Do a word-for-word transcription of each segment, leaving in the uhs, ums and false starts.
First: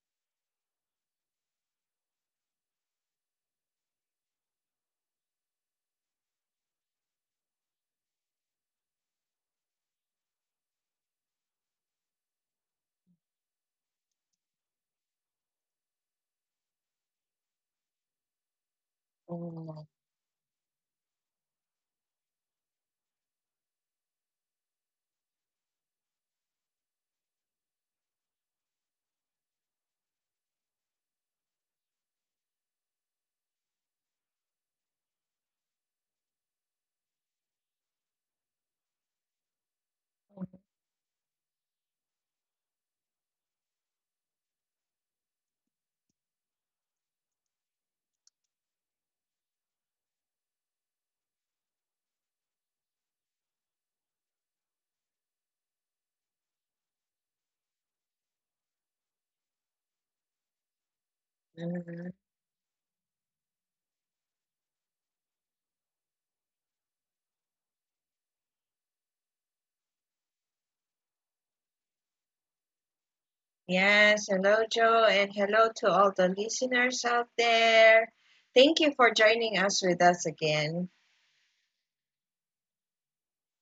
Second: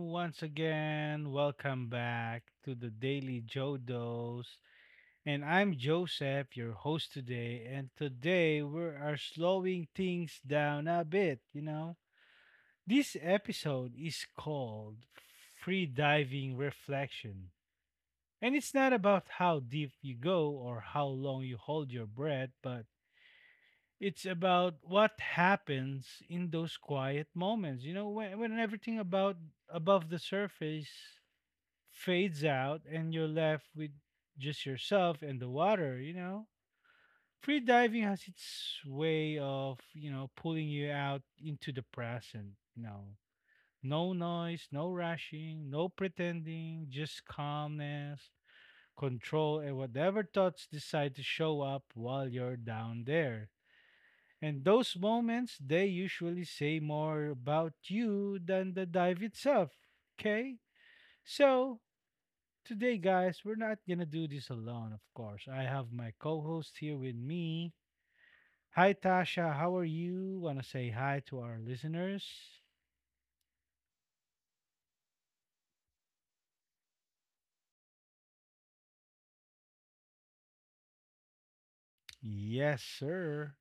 once again, welcome back to the Daily Jodos. And I'm Joseph, your host today. And today we are slowing things down a bit, you know. This episode is called Free Diving Reflection. And it's not about how Oh, deep you go or how long you hold your breath, but it's about what happens in those quiet moments. You know, when when everything about above the surface fades out and you're left with just yourself and the water, you know. Free diving has its way of, you know, pulling you out into the present, you know. No noise, no rushing, no pretending, just calmness, control, and whatever thoughts decide to show up while you're down there. And those moments, they usually say more about you than the dive itself. Okay? So, mhm. today, guys, we're not gonna do this alone, of course. I have my co host here with me. Hi, Tasha. How are you? Wanna say hi to our listeners? Yes, hello, Joe, and hello to all the listeners out there. Thank you for joining us with us again. Yes, sir.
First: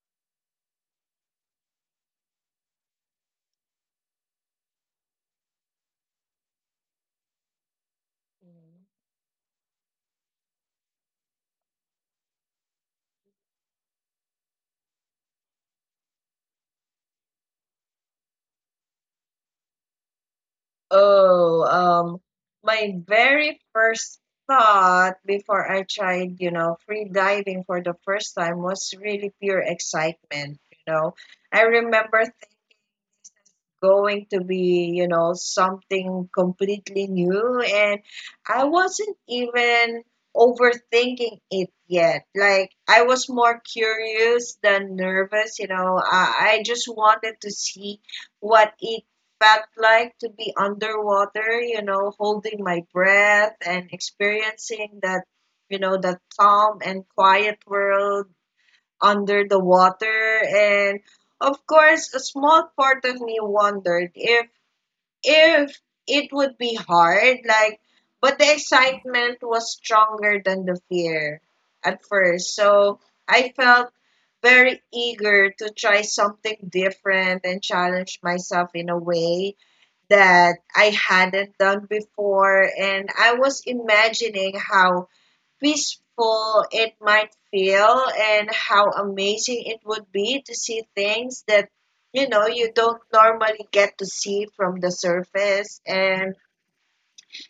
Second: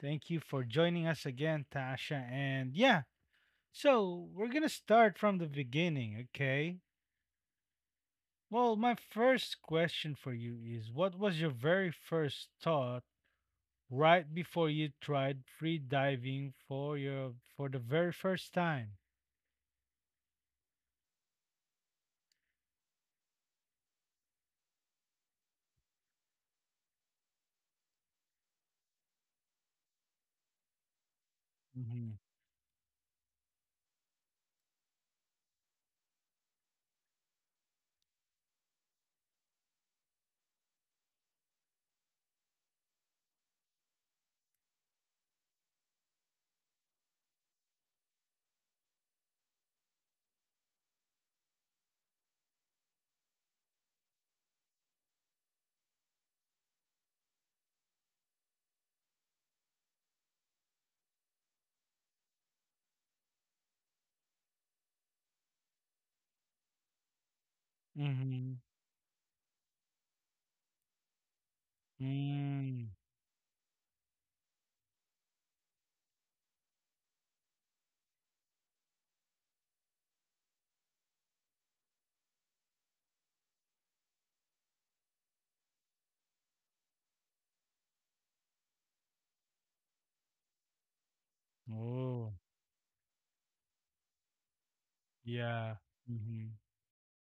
Thank you for joining us again, Tasha. And yeah, so we're gonna start from the beginning, okay? Well, Mhm. my first question for you is what was your very first thought right before you tried free diving for your for the very first time. Oh, um, my very first thought before I tried, you know, free diving for the first time was really pure excitement, you know. I remember Mhm. thinking this is going to be, you know, something completely new and I wasn't even overthinking it yet. Like I was more curious than nervous, you know. I, I just wanted to see what it felt like to be underwater, you know, holding my breath and experiencing that, you know, that calm and quiet world under the water. And of course, a small part of me wondered if if it would be hard, like, but the Mhm. excitement was stronger than the fear at first. So Mm. I felt very eager to try something different and challenge myself in a way that I hadn't done before. And I was imagining how peaceful it might feel and how amazing it would be to see things that you know Oh, you don't normally get to see from the surface, yeah. and Mhm.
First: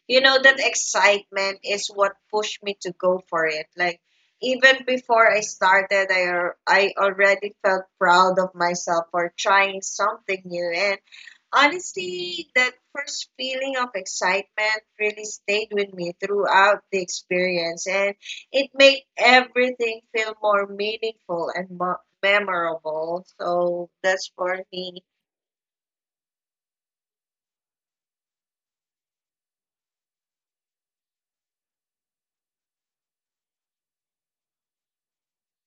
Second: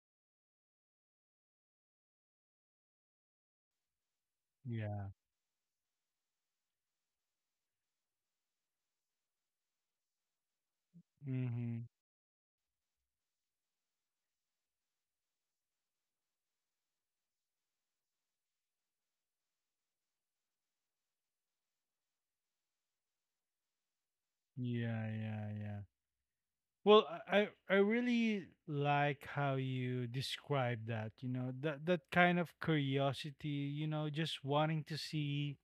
you know that excitement is what pushed me to go for it, like even Yeah. before I started, i al- i already felt proud of myself for trying something new. And Mhm. honestly, that first feeling of excitement really stayed with me throughout the experience, and it made everything feel more meaningful and more memorable. So that's for me. Yeah, yeah, yeah. Well, I I I really like how you describe that, you know, that that kind of curiosity, you know, just wanting to see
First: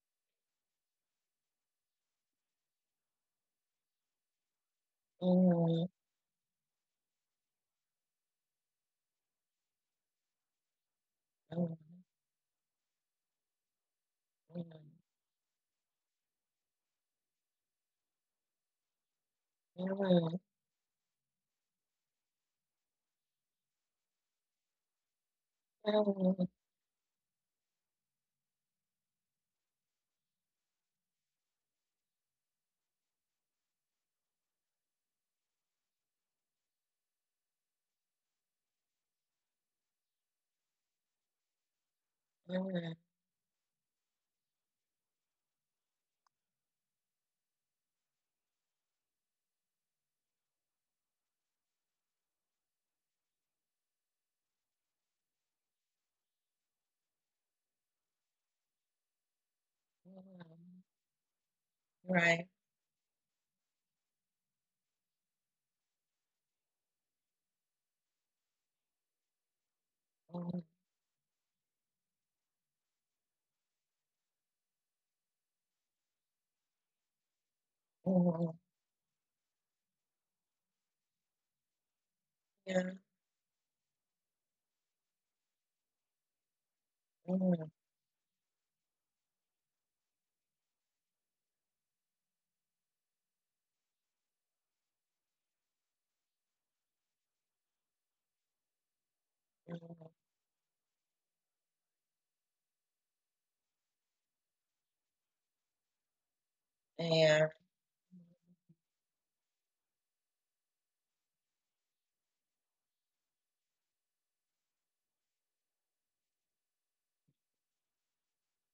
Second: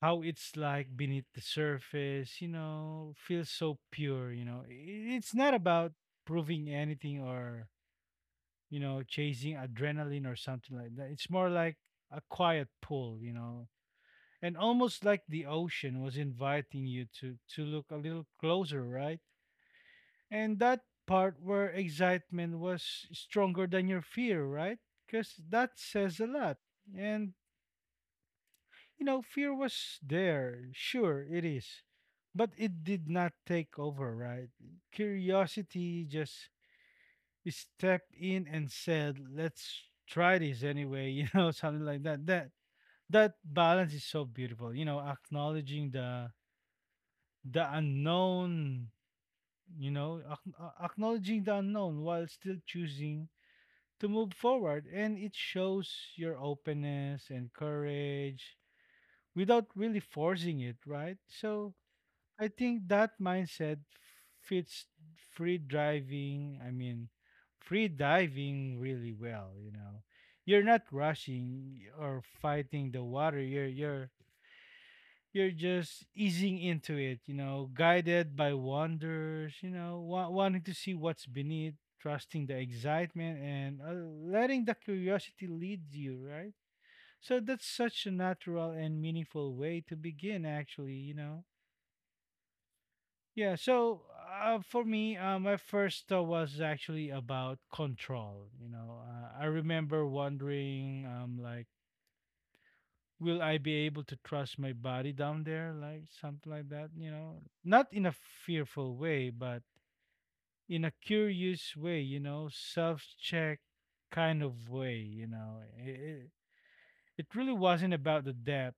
how it's like beneath the surface, you know, feels so pure, you know. I- It's not Mm, about proving anything or, you know, chasing adrenaline or something like that. It's more mm, like a quiet pull, you know. And mm, almost like the ocean was inviting you to to look a little closer, right? And that part where excitement was stronger than your fear, right? Because that says a mm, mm, lot. And you know, fear was there. Sure, it is. But it did not take over, right? Curiosity just stepped in and said, "Let's try this anyway," you know, something like that. That mm, that balance is so beautiful. You know, acknowledging the the unknown, you know, ac- uh, acknowledging the unknown while still choosing to move forward, and it shows your openness and courage without really forcing it, mm. right? So I Right. think that mindset fits free driving, I mean, free diving really well, you know. You're Mm, not rushing or fighting the water. You're you're you're just easing into it, you know, guided mm, by wonders, you know, wa- wanting to see what's beneath, trusting the yeah. excitement and uh, letting the curiosity lead you, right? Mm, So that's mm, such a natural and meaningful way to begin actually, you know Yeah, so uh, for me, uh, my first thought was actually about control. You know, uh, I remember wondering, um, like, will I be able to trust my body down there, like something like that? You know, yeah. not in a fearful way, but in a curious way. You know, self-check kind of way. You know, it it really wasn't about the depth,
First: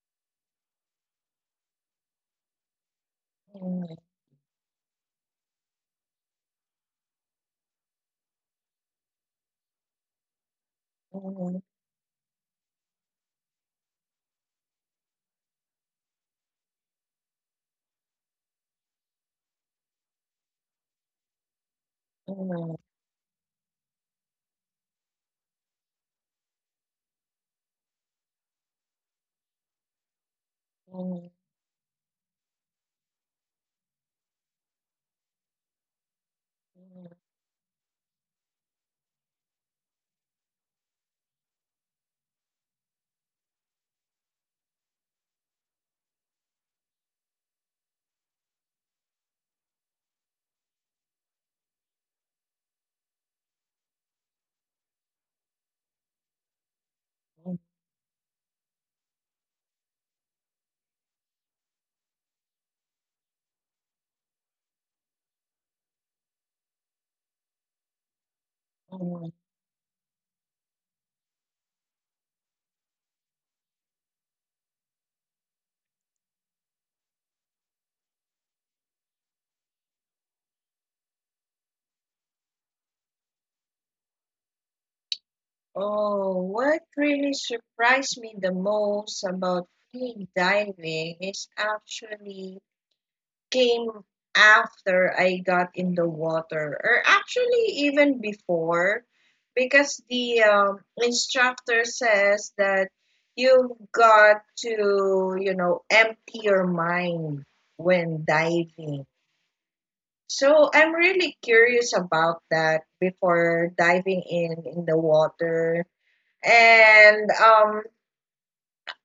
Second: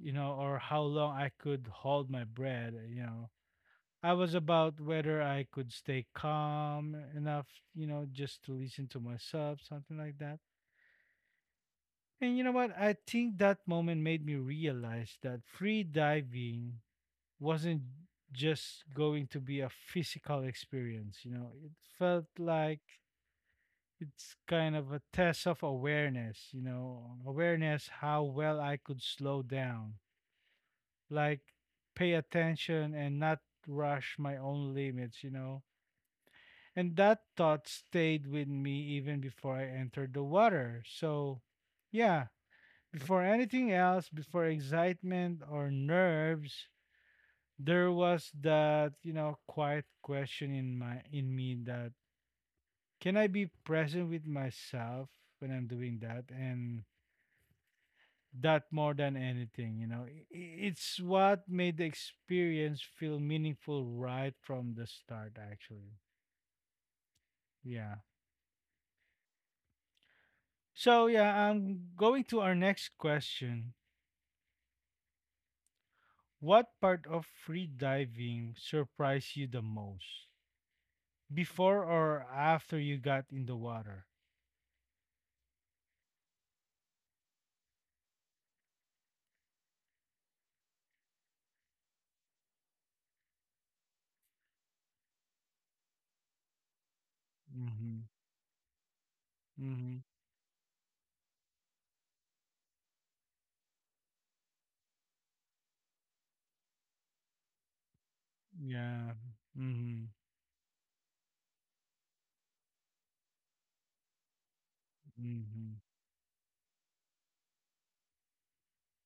you know, or how long I could hold my breath. You know Mm, I was about whether I could stay calm enough, you know, just to listen to myself, something like that. mm, And you know what? I think that moment made me realize that free diving wasn't just going to be a physical experience, you know, it felt mm, like it's kind of a test of awareness, you know, awareness how well I could slow down, mm, like pay attention and not rush my own limits, you know And that thought stayed with me even before I entered the water. So, yeah, before anything else, before excitement or nerves, there was that, you know, quiet question in my in me, that can I be present with myself when I'm doing that? And mm, mm, that more than anything, you know, i- it's what made the experience feel meaningful right from the start, actually. Yeah. mm. So yeah, I'm going to our next question. What part of free diving surprised you the most? Before or after you got in the water? Oh, what really surprised me the most about free diving is actually came after I got in the water, or actually Mhm. even before, Mhm. because the um, instructor says that you've got to, you know, empty your mind when diving. Yeah. Mhm. So I'm really curious about that before diving in in the Mhm. water. And um,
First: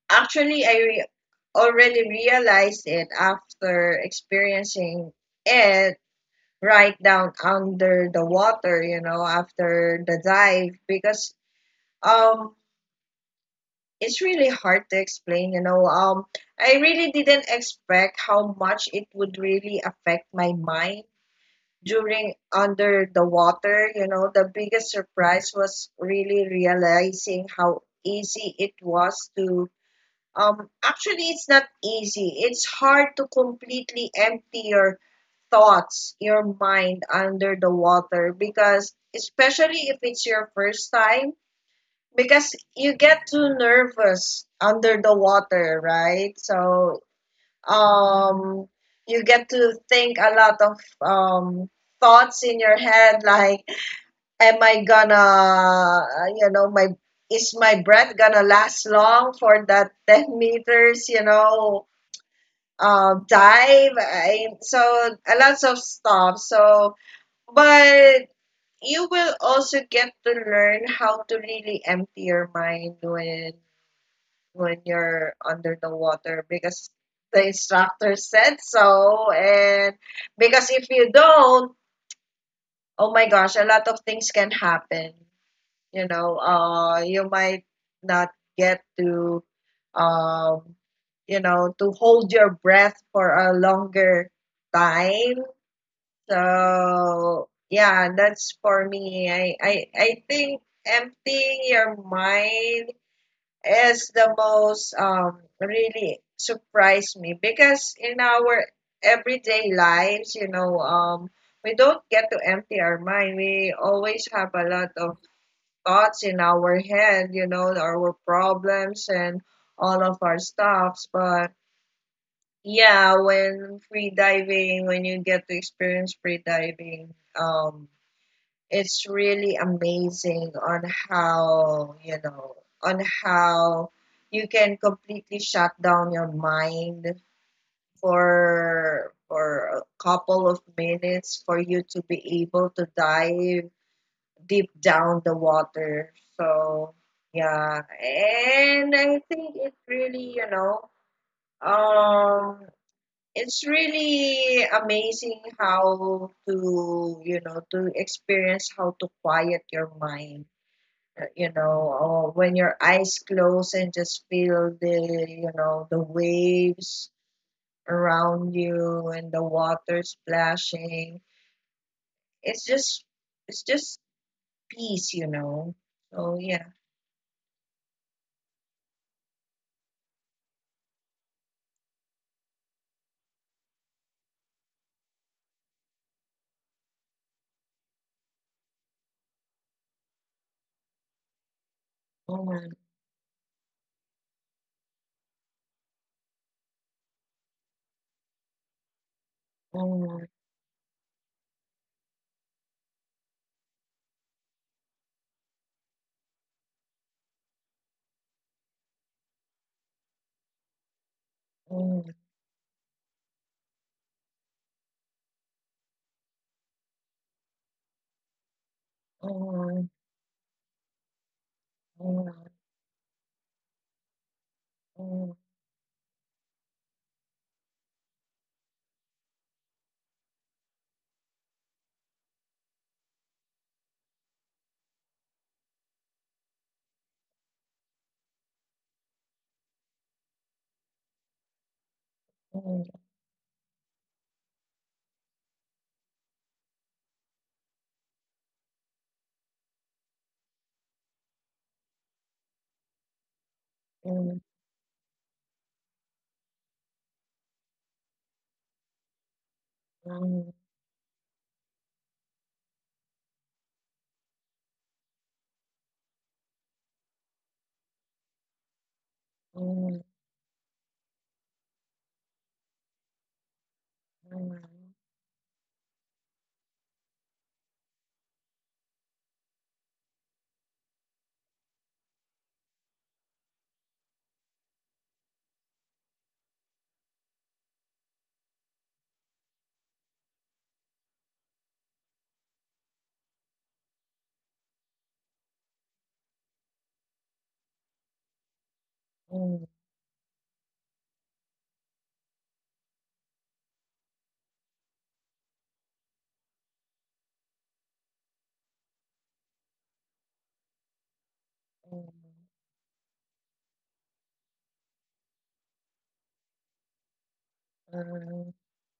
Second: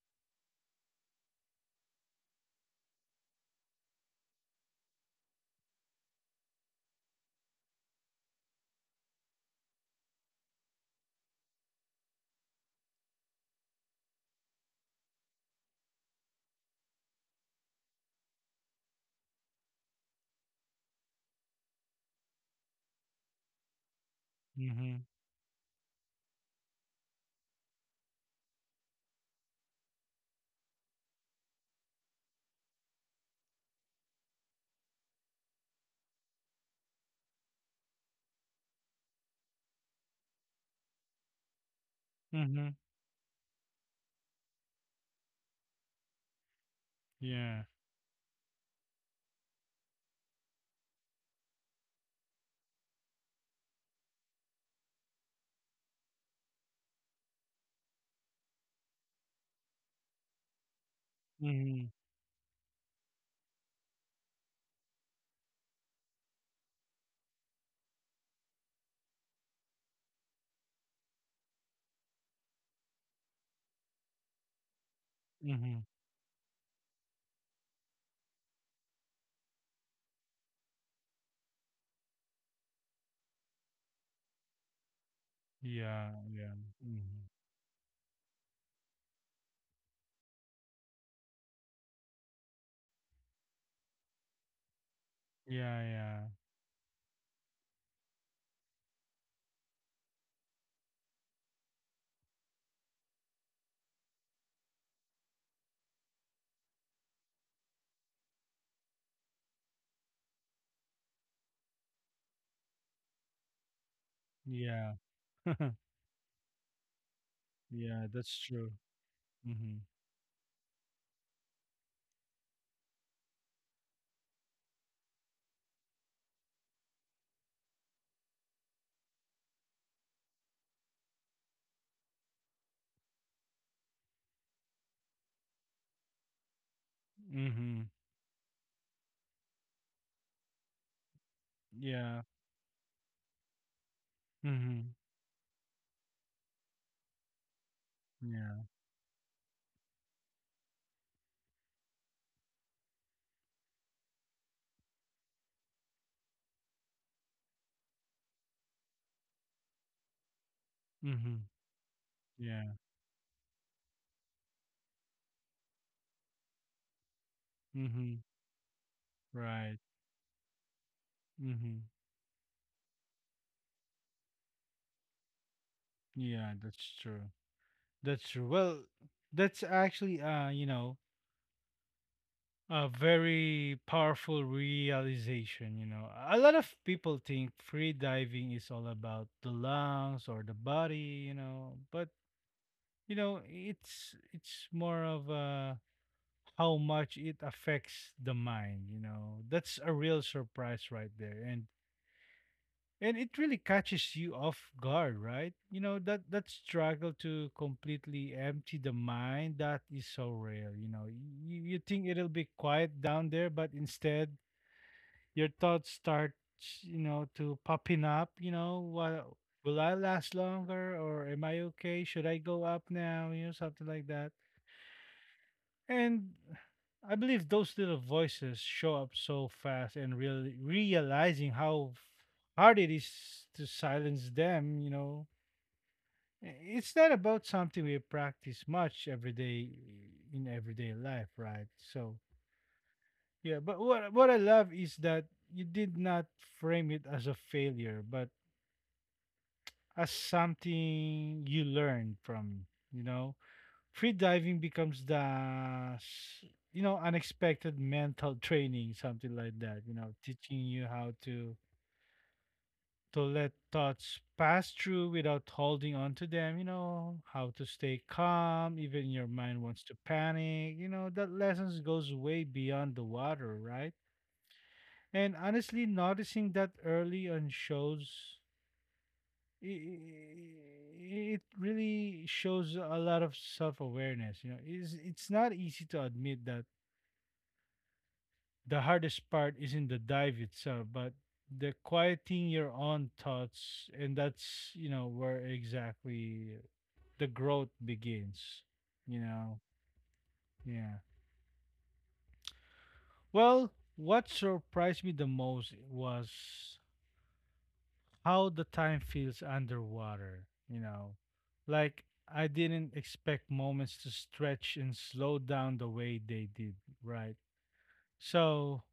actually, I re- already realized it after experiencing it right down under the water, you know, after the dive, because um, it's really hard to explain, you know. Um, I really didn't expect how much it would really affect my mind during under the water. You know the biggest Mhm. surprise was really realizing how easy it was to. Um, actually, it's not easy. It's hard to completely empty your thoughts, your mind under the water because, especially if it's your first time, because Mhm. you get too nervous under the water, right? So, Yeah. um, you get to think a lot of um, thoughts in your head like, am I gonna, you know, my is my breath gonna last long for that 10 meters you know Mhm. uh, dive, and so a lots of stuff. So but you will also get to learn how to really empty your mind when when you're under Mhm. the water, because the instructor said so. And because if you don't, oh my gosh, a lot of things can happen. you Yeah, know yeah. Uh you Mhm. might not get to um you know to hold your breath for a longer time. Yeah, yeah. So yeah, that's for me. I i, I think emptying your mind is the most um really surprised me, because in our everyday lives, you know um we don't get to empty our mind. We always have a lot Yeah. of thoughts in our head, you know, Yeah, our that's true. problems and Mhm. all of our stuffs. But yeah, when free diving, when you get to experience free diving, um, it's really amazing on how, you know, on how you can completely shut down your mind Mhm. for for a couple of minutes for you to Yeah. be able to dive deep Mhm. down the water. So yeah, Yeah. and I think it really, you know, um, it's really amazing how to, you know, to experience how to quiet your mind. uh, Mhm. You know, or when Yeah. your eyes close and just feel the, you know, the waves Mhm. around you and the Right. water splashing. Mm-hmm. It's just, it's just peace, you know. So Yeah, yeah. that's true. That's true. Well, that's actually uh, you know, a very powerful realization, you know. A lot of people think free diving is all about the lungs or the body, you know, but you know, it's it's more of uh how much it affects the mind, you know. That's a Mm, real surprise right there. And and it really catches you off guard, right you know that that struggle to completely empty the mind, that is so rare, you know. You, you mm, think it'll be quiet down there, but instead your thoughts start, you know, to popping up. You know, what, mm, will I last longer? Or am I okay? Should I mm, go up now? You know, something like that. mm, mm, And I believe those little voices show up so fast, and really realizing how hard it is to silence them, you know. I- It's not about something we practice much every day in everyday life, right? So, yeah, but what what I love is that you did not frame it as a failure, but as something you learned from, you know, free mm, diving becomes the s- you know unexpected mental training, something like that, you know, mm, teaching you how to to let thoughts pass through without holding on to them, you know, how to stay calm even your mind wants mm, to panic, you know, that lessons goes way beyond the water, right? mm, And honestly noticing that early on shows i- i- it really shows a lot of self-awareness, you know, it's, it's not easy to admit that the hardest part isn't the dive itself, but the quieting your own thoughts, and that's you know where exactly the growth begins. You know, yeah. Well, what surprised me the most was how the time feels underwater. You know, like I didn't expect moments to stretch and slow down the way they did. Right. mm, mm, So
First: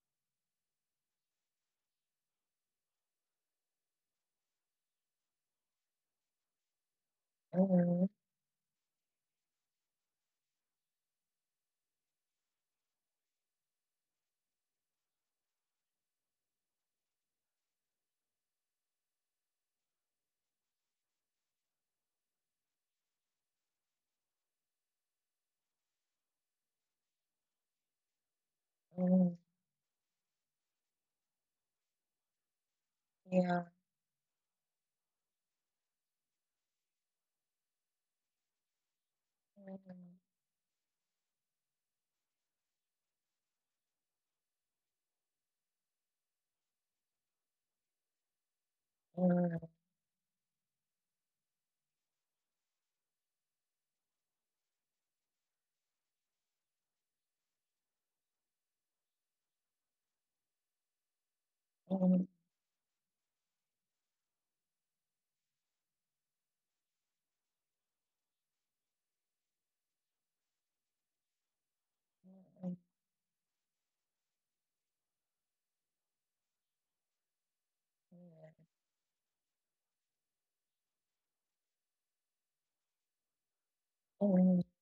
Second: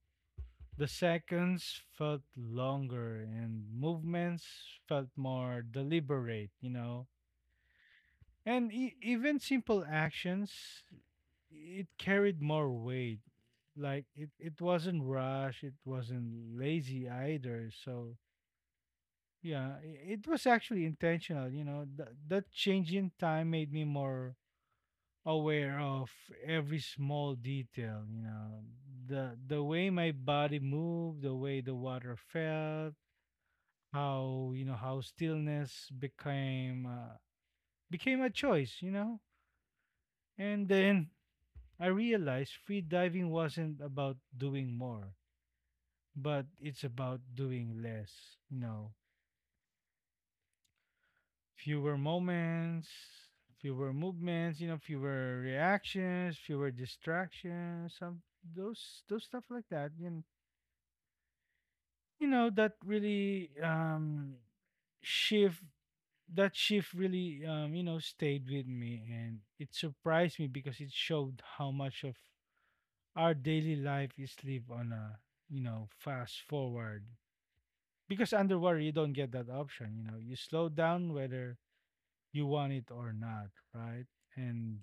the seconds felt longer and movements felt more deliberate, you know. mm, And e- even simple actions, it carried more weight. Like it, it wasn't rush, it wasn't lazy either. So, yeah, i- it was actually intentional, you know. Th- that change in time made me more aware of every small detail, you know, mm, the the way my body moved, the way the water felt, yeah. how, you know, how stillness became uh, became a choice, you know. And then I realized free diving wasn't about doing more, but it's about doing less, you know. Mm, Fewer moments, fewer movements, you know, fewer reactions, fewer distractions, some, those those stuff like that. And mm, mm, mm, you know that really um shift, that shift really, um, you know, stayed with me, and it surprised me because it showed how much of our daily life is lived on a, you know, fast forward, because underwater you don't get that option, you know, you slow down whether you want it or not, right? mm, And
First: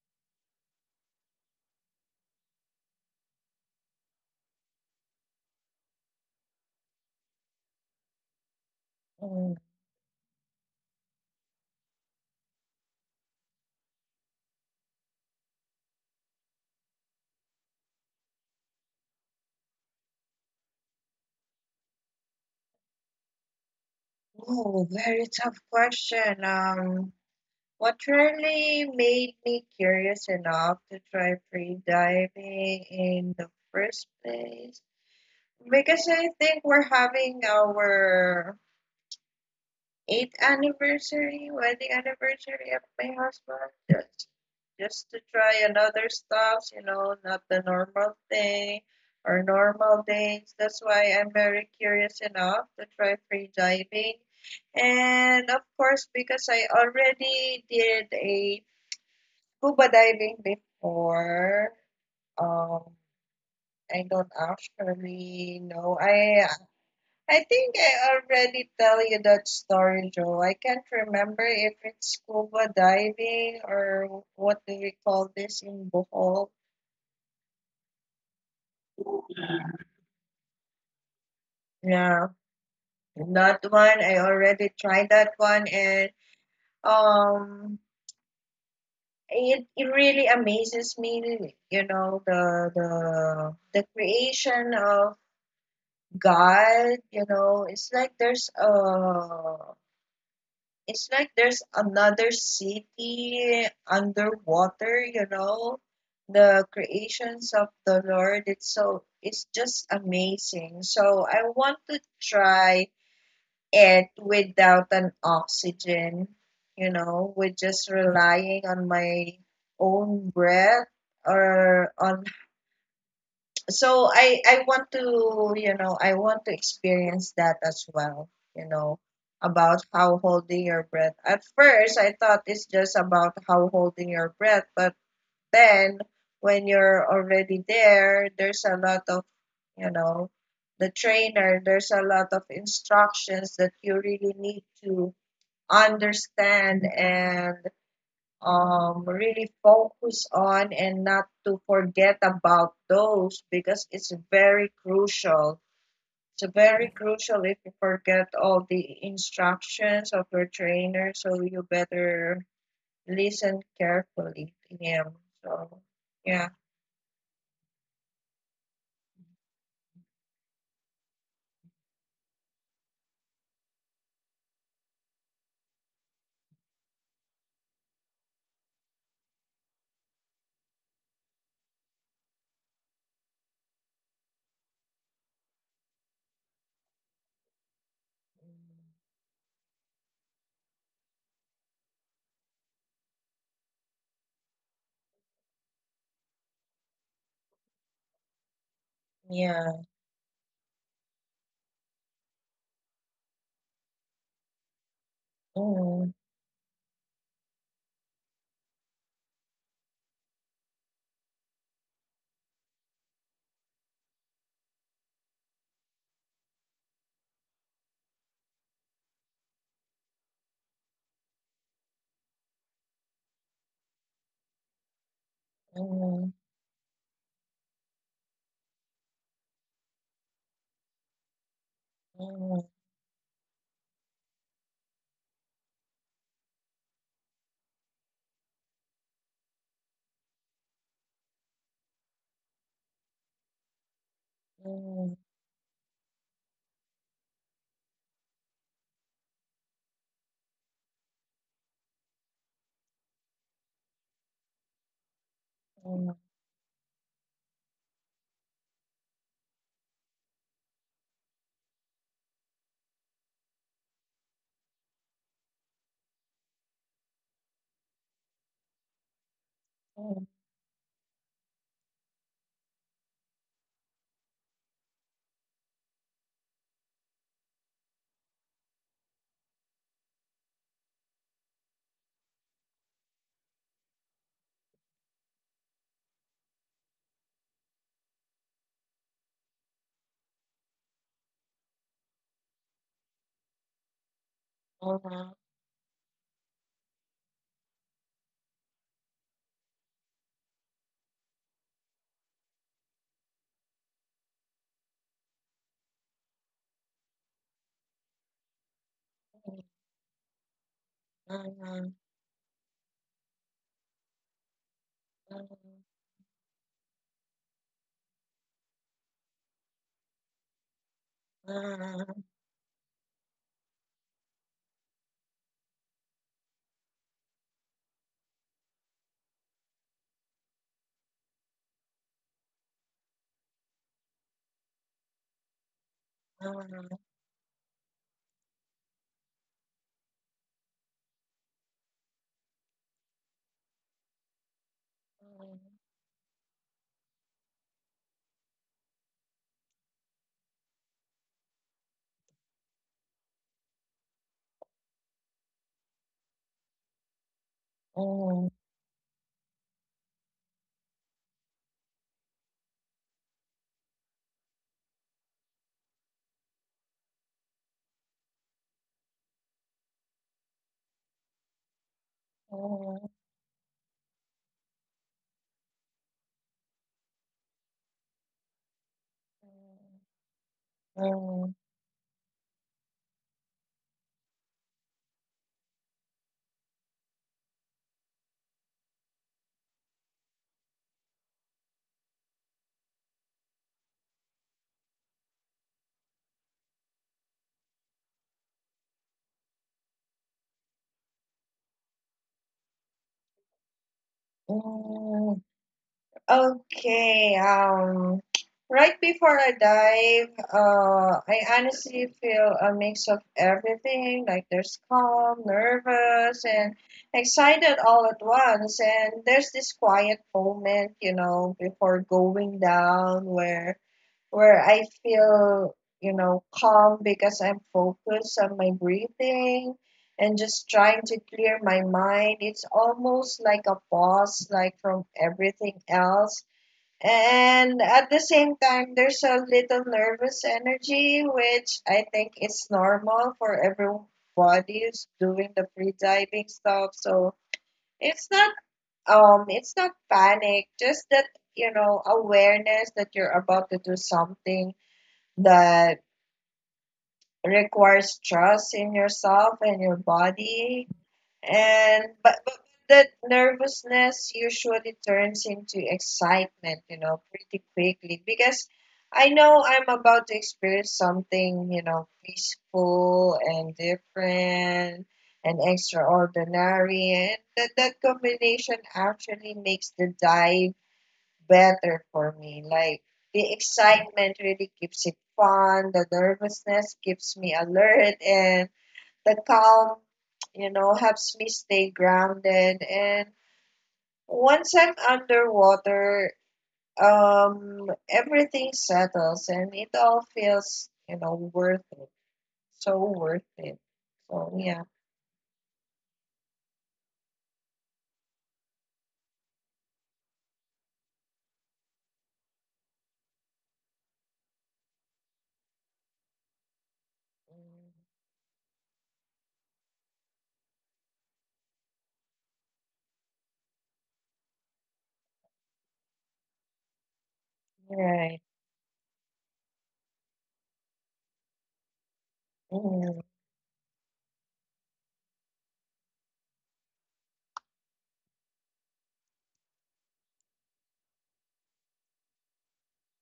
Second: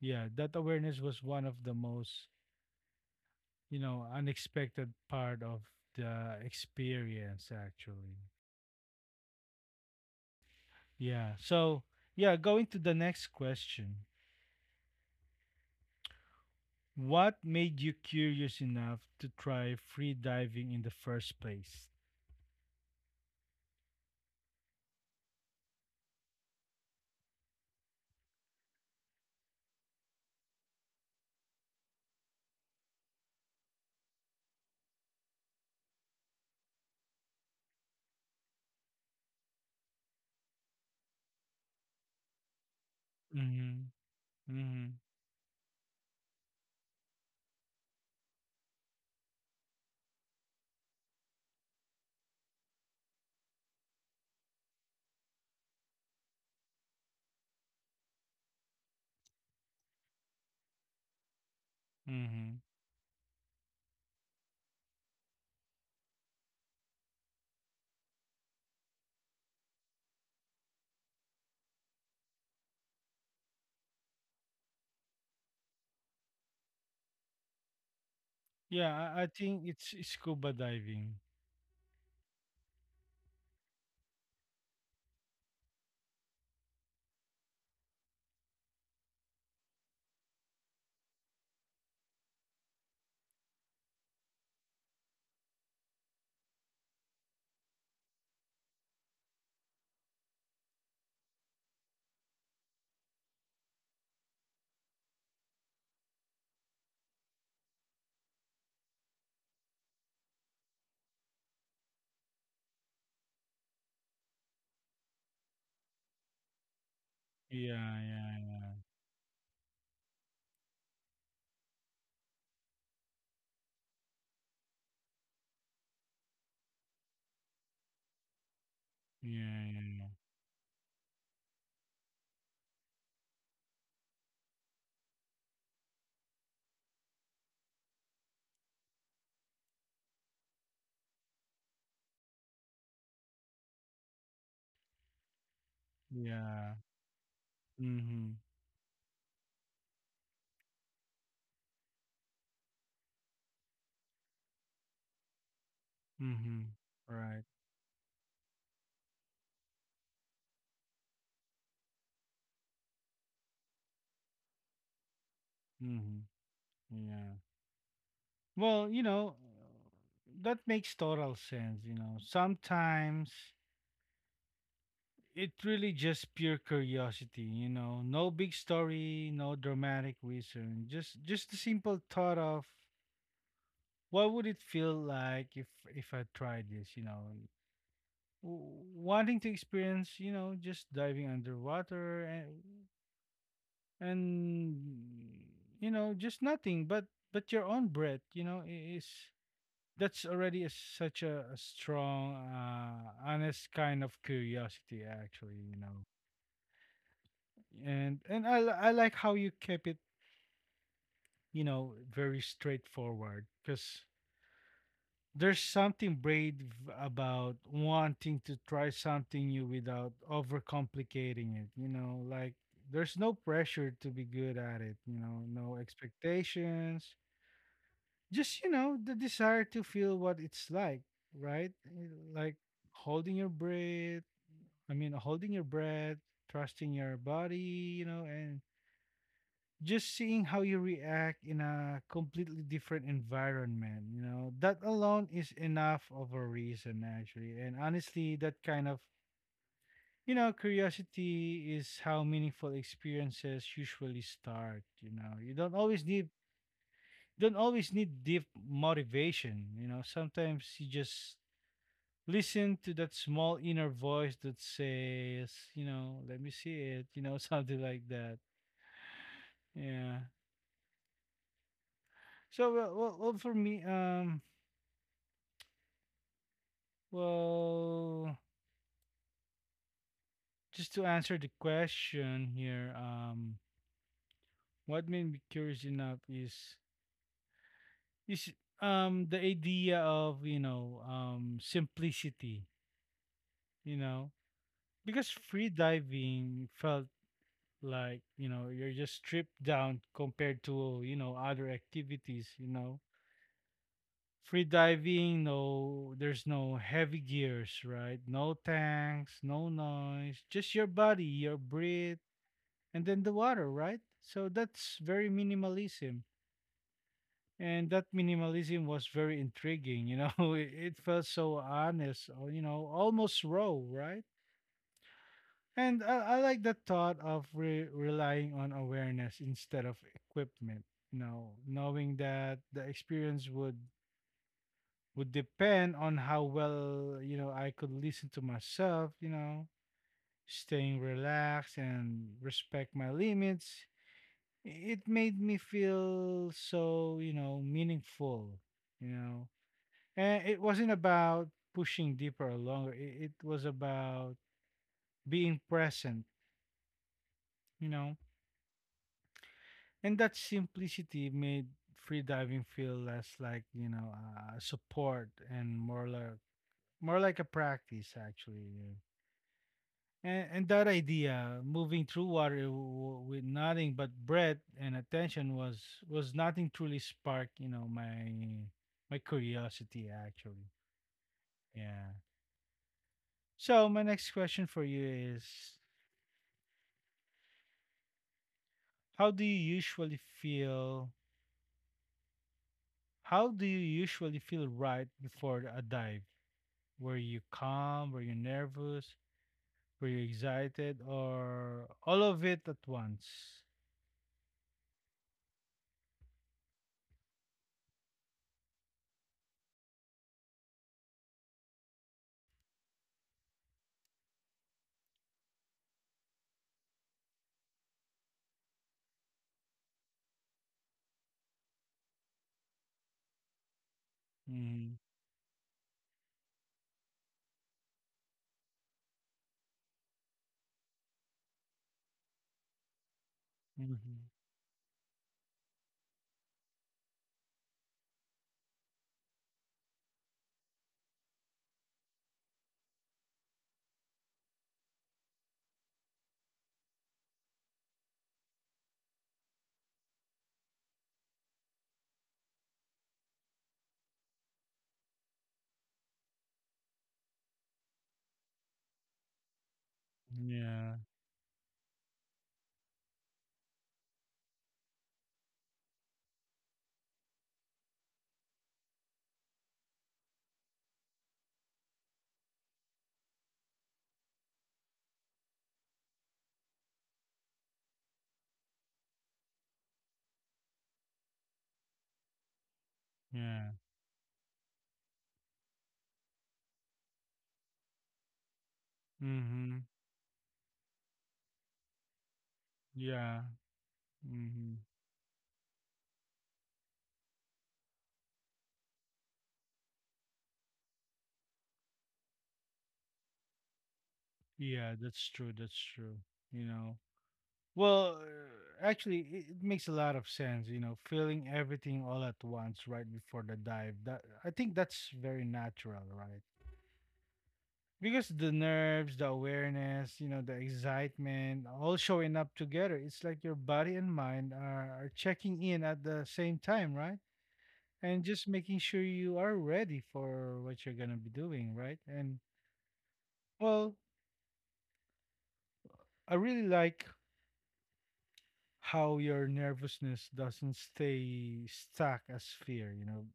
yeah, that awareness was one of the most, you know, unexpected part of the experience, actually. mm. Yeah. So yeah, going to the next question. What made you curious enough to try free diving in the first place? Oh, very tough question. Um, what really made me curious enough to try free diving in the first place? Because I think we're having our eighth anniversary, wedding anniversary of my husband, Mhm. just Mhm. just to try another stuffs, you know, not the normal thing or normal days. That's why I'm very curious enough to try free diving. And of course, because I already did a scuba diving before, Mhm. um, I don't actually know. I I think I already tell you that story, Joe. I can't remember if it's scuba diving or what do we call this in Bohol. Yeah, I, I think it's scuba diving. Yeah, that one I already tried that one, and um, it, it really amazes me. You know the the the creation of God. You know, it's like there's a It's like there's another city underwater, you know. The creations of the Lord, it's so it's just amazing. So I want to try it without an oxygen, you know, with Yeah, just yeah, relying on my own breath or on so I I want to you know I want to experience that as well, you know yeah, yeah, about yeah. how holding your breath. At first I thought it's just about how holding your breath, but then when you're already there, there's a lot of, you know the trainer, there's a lot of instructions that you really need to Yeah. understand and Mm-hmm. um, really focus on, and not to forget about those, because it's very crucial. It's Mm-hmm. very Right. crucial if you forget all the instructions of your trainer, so you better listen carefully to him. So, Mm-hmm. yeah, Yeah. Well, you know, that makes total sense. You know, sometimes it really just pure curiosity, you know. No big story, no dramatic reason. Just just the simple thought of what would it feel like if if I tried this, you know. And W- wanting to experience, you know, just diving underwater and and you know, just nothing but but your own breath, you know, i- is yeah. that's already a, such a, a strong uh honest kind of curiosity, actually, you know. Mm, and and I li- I like how you kept it, you know, very straightforward because there's something brave about wanting to try something new without overcomplicating it, you know, like there's no pressure to be good at it, you know, no mm, expectations, just you know, the desire to feel what it's like, right? Eh, like mm, holding your breath, I mean, holding your breath, trusting your body, you know, and just seeing how you react in a completely different environment, you know, that mm, mm, alone is enough of a reason, actually. And honestly, that kind of, you know, curiosity is how meaningful experiences usually start. You know, you don't always mm, need don't always need deep motivation. You know, sometimes you just listen to that small inner voice that says, you know, let me see it. You know, something like that. Yeah. So well, well, well for me, um Well, just to answer the question here, um, what made me curious enough is is um the idea of you know um simplicity, you know, mhm, because mhm, free diving felt like you know you're just stripped down compared to you know other activities, you know. Free diving, no, there's no heavy gears, right? No tanks, no noise, just your body, your mhm, breath and then the water, right? So that's very minimalism. And that minimalism was very intriguing, you know. It it felt so honest, or, you know, almost raw, right? And I, I like the thought of re- relying on awareness instead of equipment. You know, knowing that the experience would would depend on how mhm, mhm, well you know I could listen to myself. You know, staying relaxed and respect my limits it made me feel so you know meaningful you know and it wasn't about pushing deeper or longer it, it was about being present you know mhm, mhm, and that simplicity made freediving feel less like you know uh, support and more like more like a practice actually. And, and that idea, moving through water w- mhm, with nothing but breath and attention, was was nothing truly sparked, you know, my my curiosity actually. mm, mm, Yeah. So my next question for you is, how do you usually feel? How do you usually feel right before a dive? Were you calm? Were you nervous? Were you excited? Or all of it at once? mm. Okay, um, right before I dive, uh, I honestly feel a mix of everything. Like there's calm, nervous, and excited all at once. And there's this quiet moment, you know, before going down where where Mm-hmm. I feel, you know, calm because I'm focused on my breathing and just trying to clear my mind. It's almost like a Mm-hmm. pause, like from everything else. And at the same time, there's a little nervous energy, which I think is normal for everybody who's doing the free diving stuff. So it's not um it's not panic, just that, you know awareness that you're about to do something that requires trust in yourself and your Yeah. body. And but, but that nervousness usually turns into excitement, you know pretty quickly because I know I'm about to experience something, you know peaceful and different and extraordinary. And that, that combination actually makes the dive better for me. Like the Yeah. excitement really keeps it fun, the nervousness keeps me alert, and the Mm-hmm. calm, you know, helps me stay grounded. And Yeah. Hmm. once I'm underwater, um, everything settles and it all feels, you know, worth it. So worth it. So yeah. Yeah, that's true. That's true. You know, well, uh, actually, it it makes a lot of sense. You know, feeling everything all at once right before the dive. That I think that's very natural, right? Mm, Because the nerves, the awareness, you know, the excitement, all showing up together. It's like your body and mind are, are checking in at the same time, right? And just right. making sure you are ready for what you're gonna be doing, right? And Mm, well, I really like how your nervousness doesn't stay stuck as fear, you know.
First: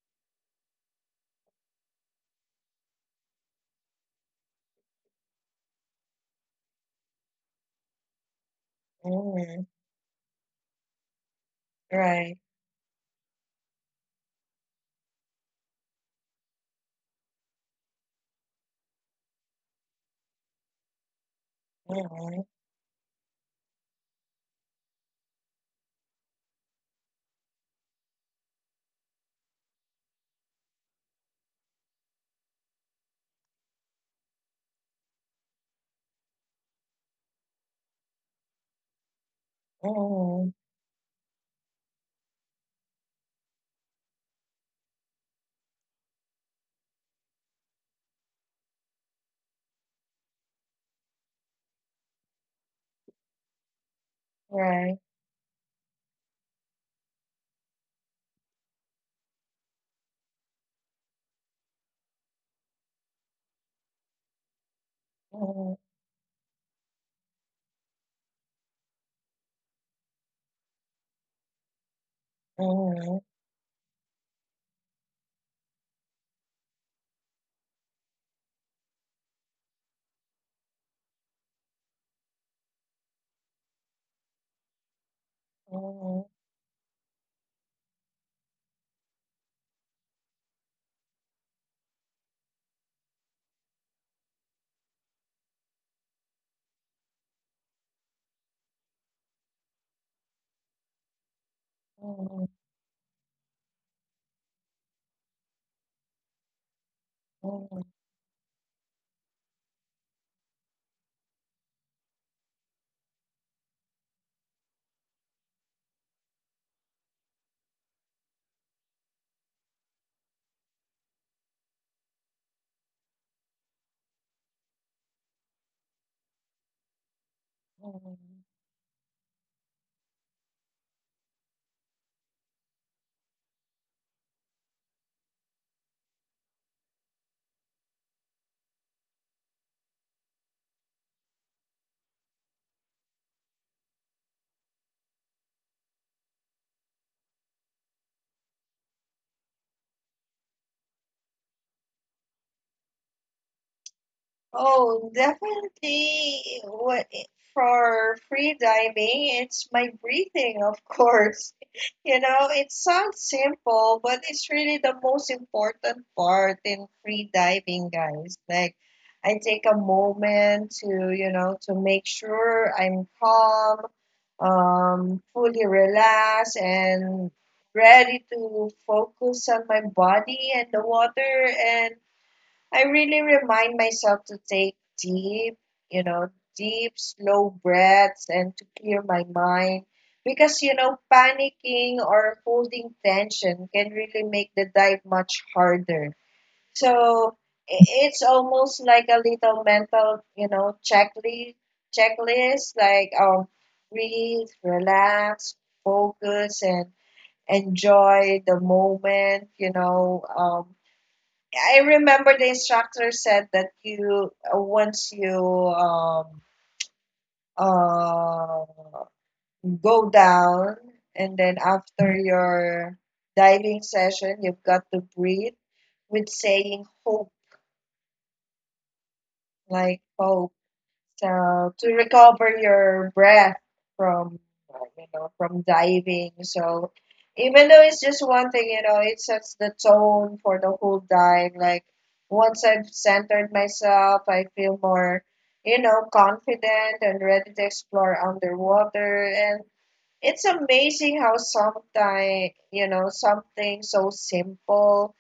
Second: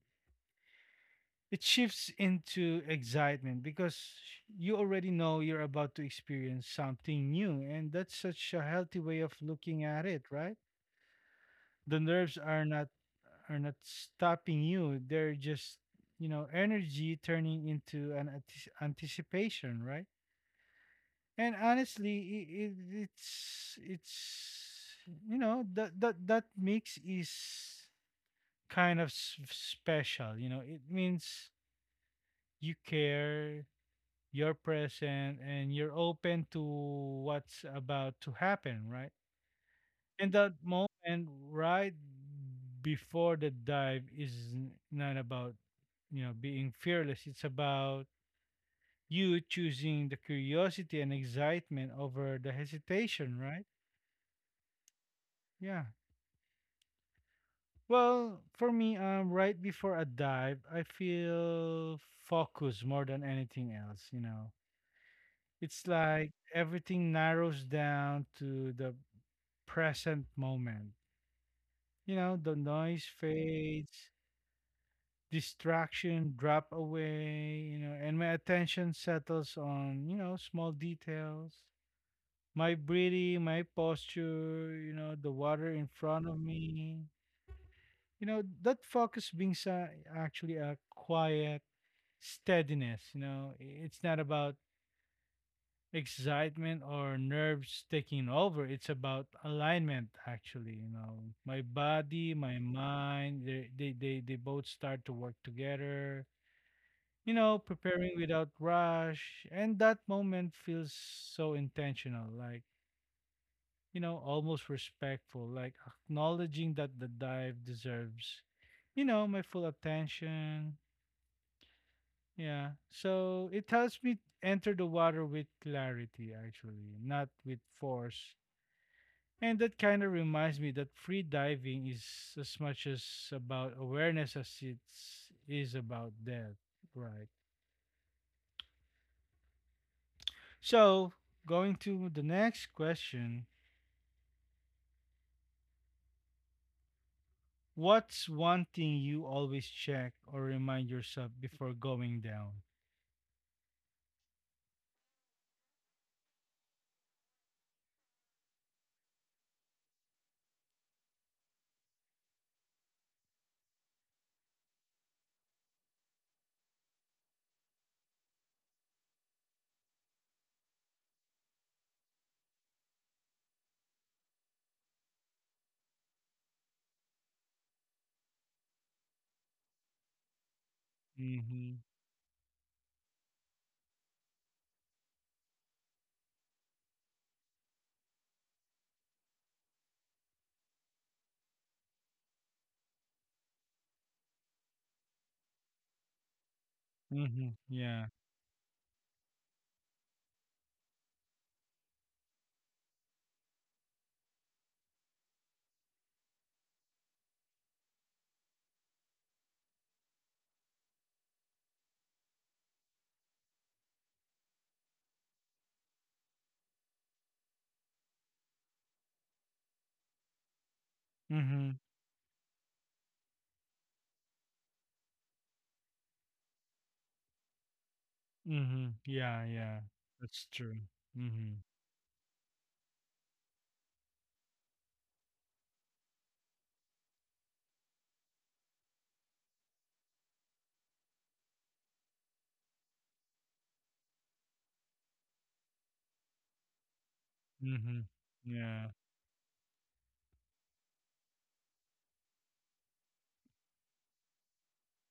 It shifts into excitement because you already know you're about to experience something new, and that's such a healthy way of mm, looking at it, right? The nerves right. are not are not stopping you; they're just, you know, energy turning into an antici- anticipation, right? And honestly, it, Mm, it, it's it's you know that that that mix is kind of s- special. You know, it means you care, you're present, and you're open to what's about to happen, right? And that mm, moment right before the dive is n- not about, you know, being fearless. It's about you choosing the curiosity and excitement over the hesitation, right? right. Yeah. Well, for me, um, right before a dive, I feel focus more than anything else. You know, Mm, it's like everything narrows down to the present moment. You know, the noise mm. fades, distraction drop away, you know, and my attention settles on, you know, small details. My breathing, my posture, you know, the water in front Mm, of me. You know, that focus being sa- actually a quiet steadiness, you know. I- It's not about excitement or nerves taking over. It's about alignment, actually. You know, my body, mm, my mind, they they they, they both start to work together. You know, mm, preparing without rush, and that moment feels so intentional, like you know, almost respectful, like acknowledging that the dive deserves, you know, my full attention. Yeah, so it helps me enter the water with clarity, actually, not with force. mm. And that kind of reminds me that free diving is as much as about awareness as it is about death, right? So, going to the next question. What's one thing you always check or remind yourself before going down? Oh, definitely. What for free diving? It's my breathing, of course. You know, it sounds simple, but it's really the most important part in free diving, guys. Like, I take a moment to, you know, to make sure I'm calm, um, fully relaxed, and ready to focus on my body and the water. Mm-hmm. And I really remind myself to take deep, you know, deep, slow breaths and to clear my mind. Because, you know, panicking or holding tension can really make the dive much harder. So Mm-hmm. i- Yeah. it's almost like a little mental, you know, checklist, checklist like um, breathe, relax, focus, and enjoy the moment, you know. Um, I remember the instructor said that you uh, once you um uh go down, and then Mm-hmm. after your diving session you've got to breathe with saying hope, Mm-hmm. Yeah. Yeah. like That's hope. true. Mm-hmm. So to recover your breath from uh, you know from diving. So even though it's just one thing, you know, it sets the tone for the whole dive. Like once I've centered myself, I feel more, you know, confident and ready to Mm-hmm. explore Yeah. underwater. And it's amazing how sometimes, you know, something so simple,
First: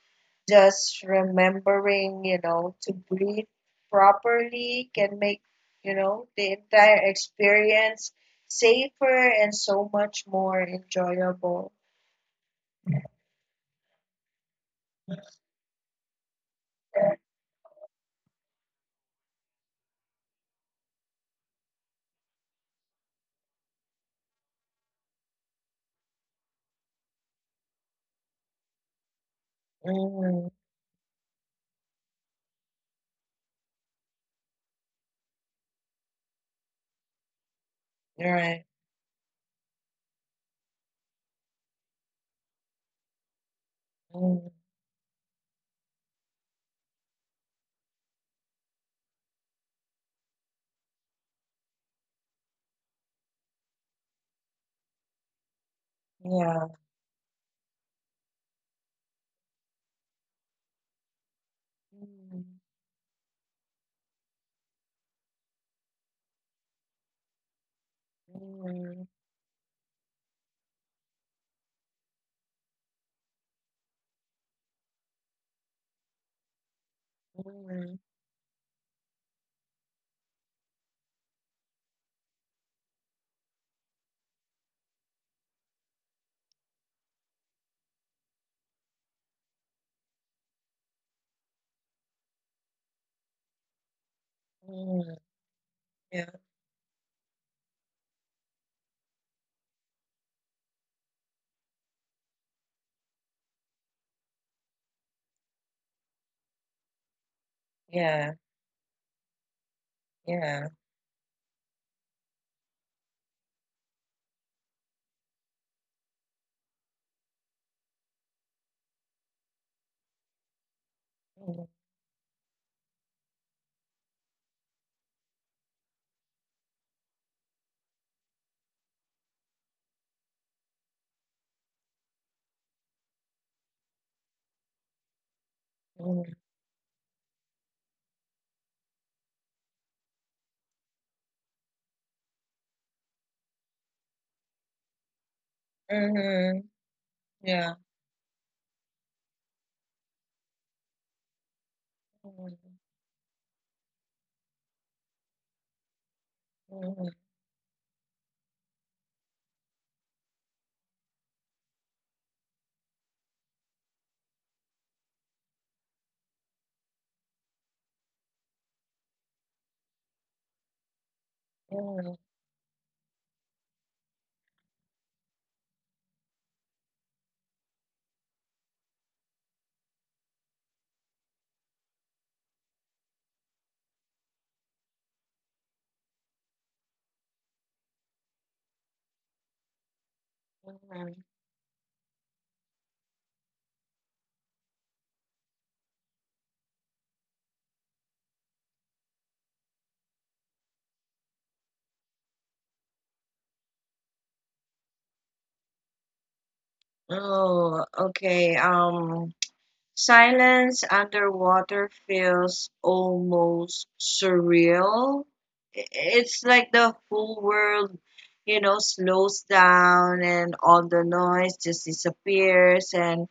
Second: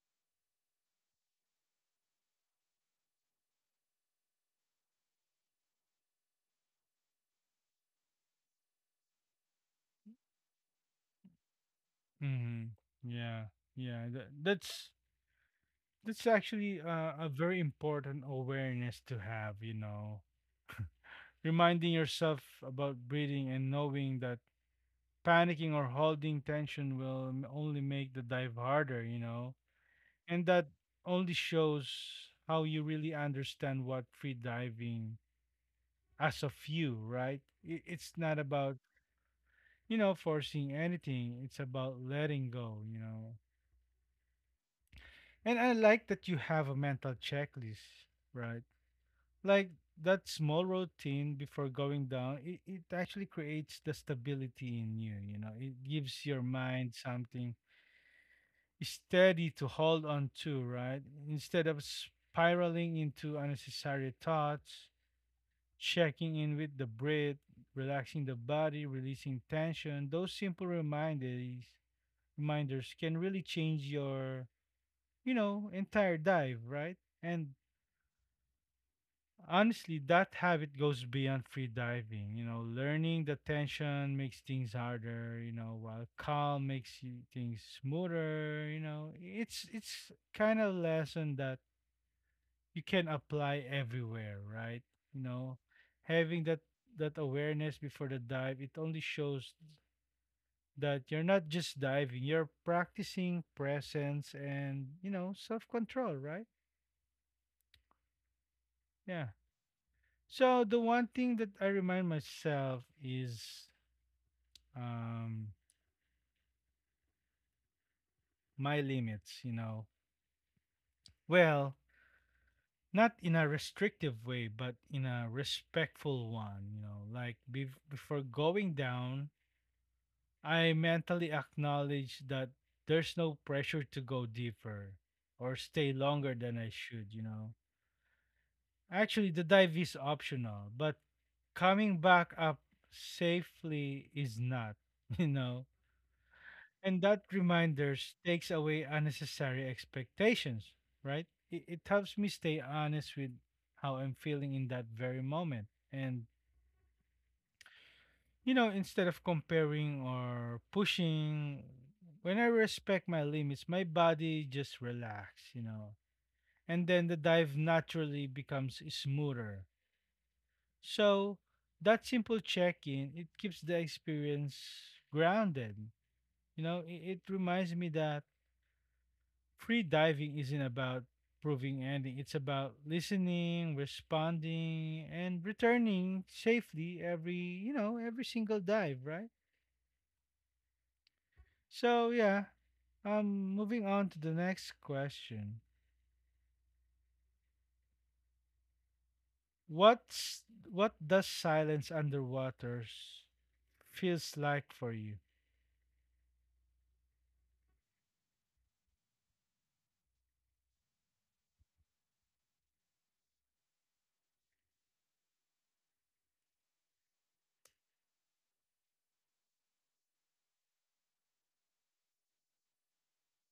just remembering, you know, to breathe properly can make, you know, the entire experience safer and so much more enjoyable. Mm-hmm. Yeah. Yeah. That, that's that's actually uh, a very important awareness to have, you know, reminding yourself about breathing and knowing that panicking or holding tension will m- only make the dive harder, you know, and Mm, that only shows how you really understand what free diving as of you, right? I- It's not right. about, you know, forcing anything, it's about letting go, you know. Mm, And I like that you have a mental checklist, right? Like that small routine before going down it, it actually creates the stability in you you know it gives your yeah. mind something steady to hold on to right instead of Mm, spiraling into unnecessary thoughts checking in with the breath relaxing the body mm, releasing tension those simple reminders reminders can really change your you know entire dive right and mm, honestly, that habit goes beyond free diving. You know, learning the tension makes things harder, you know, while calm makes you, things smoother, you know. It's it's kind of lesson that you can apply everywhere, right? mm, You know, yeah. having that that awareness before the dive, it only shows that you're not just diving, you're practicing presence and, you know, self-control, right? Yeah. Yeah. So Yeah. the one thing that I remind myself is um my limits, you know. Well, Mm, not in a restrictive way, but in a respectful one, you know. Like bef- before going down, I mentally acknowledge that there's no pressure to go deeper or stay longer mm, than I should, you know. Actually, the dive is optional, but coming back up safely is not, you know. mhm, And that yeah. reminders takes away unnecessary expectations, right? It, it helps me stay Mm, honest with how I'm feeling in that very moment. And, mm, you know, instead of comparing or pushing, when I respect my limits, my body just relax, you know, and then the dive naturally becomes smoother. So that mm, simple check-in, it keeps the experience grounded. You know, it, it reminds me that free diving isn't about proving anything. It's about listening, responding, and returning safely every you know every single dive, right? mm. So yeah, um, moving on to the next question. What's what does silence underwaters feels like for you? Oh, okay. Um, Silence underwater feels almost surreal. I- It's like the whole world, you know, slows down and all the noise just disappears. And,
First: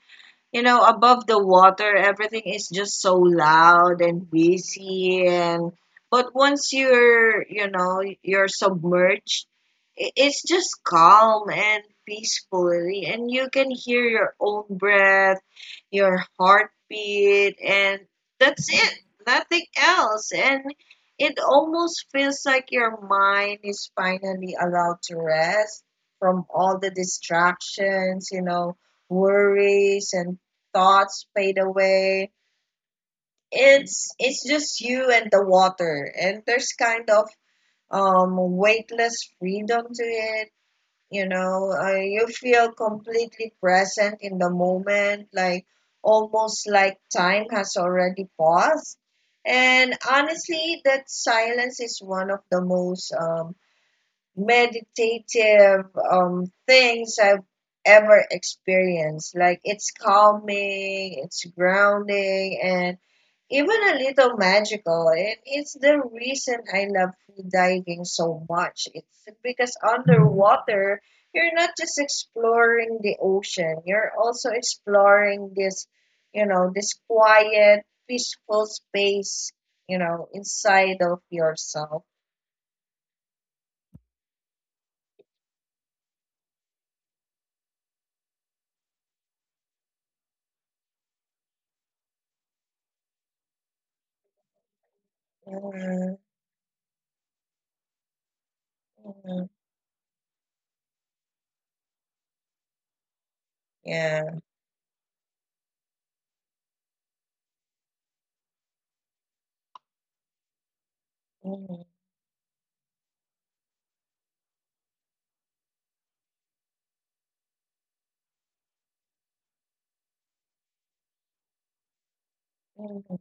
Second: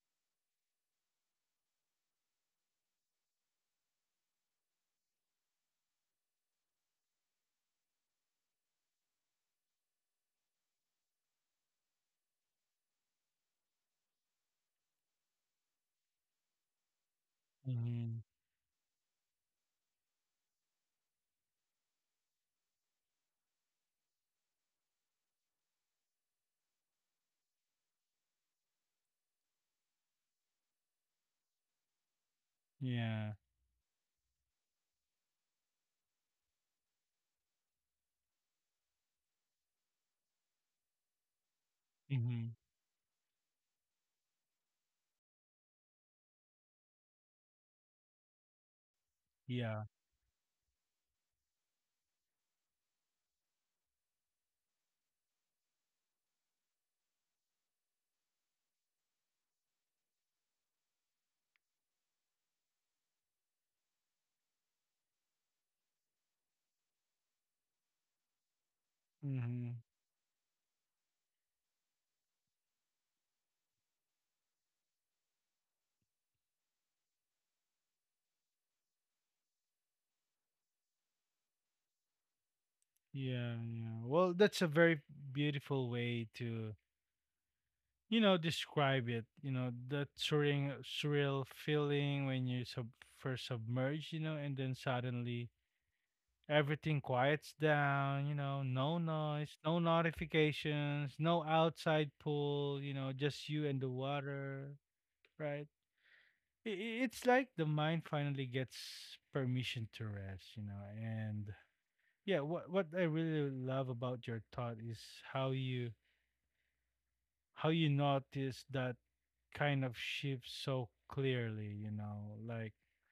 you know, above the water, everything is just so loud and busy, and but once you're, you know, you're submerged, i- it's just calm and peacefully and you can hear your own breath, your heartbeat, and Mm-hmm. that's it. Nothing else. And it almost feels like your mind is finally allowed to rest from all the distractions, you know, worries and thoughts fade away. Yeah. It's it's just you and the water, and there's kind of um weightless freedom to it. You know, uh, you Mm-hmm. feel completely present in the moment, like almost like time has already paused. And Yeah. honestly, that silence is one of the most um, meditative um, things I've ever experienced. Like it's calming, it's grounding, and even a little magical. And it's the reason I love free diving so much. It's because Mm-hmm. underwater, you're not just exploring the ocean, you're also exploring this, you know, this quiet, peaceful space, you know, inside of yourself. Yeah, yeah. Well, that's a very beautiful way to you know, describe it. You know, that surreal, surreal feeling when you sub- first submerge, you know, and then suddenly Mhm, everything quiets down, you know, no mhm. noise, no notifications, no outside pool, you know, just you and the Yeah. water, right? I- i- It's like the mind finally gets permission to rest, you know, and Mm, yeah, what what I really love about your thought is how you how you notice that kind of shifts so clearly, you know, like mm,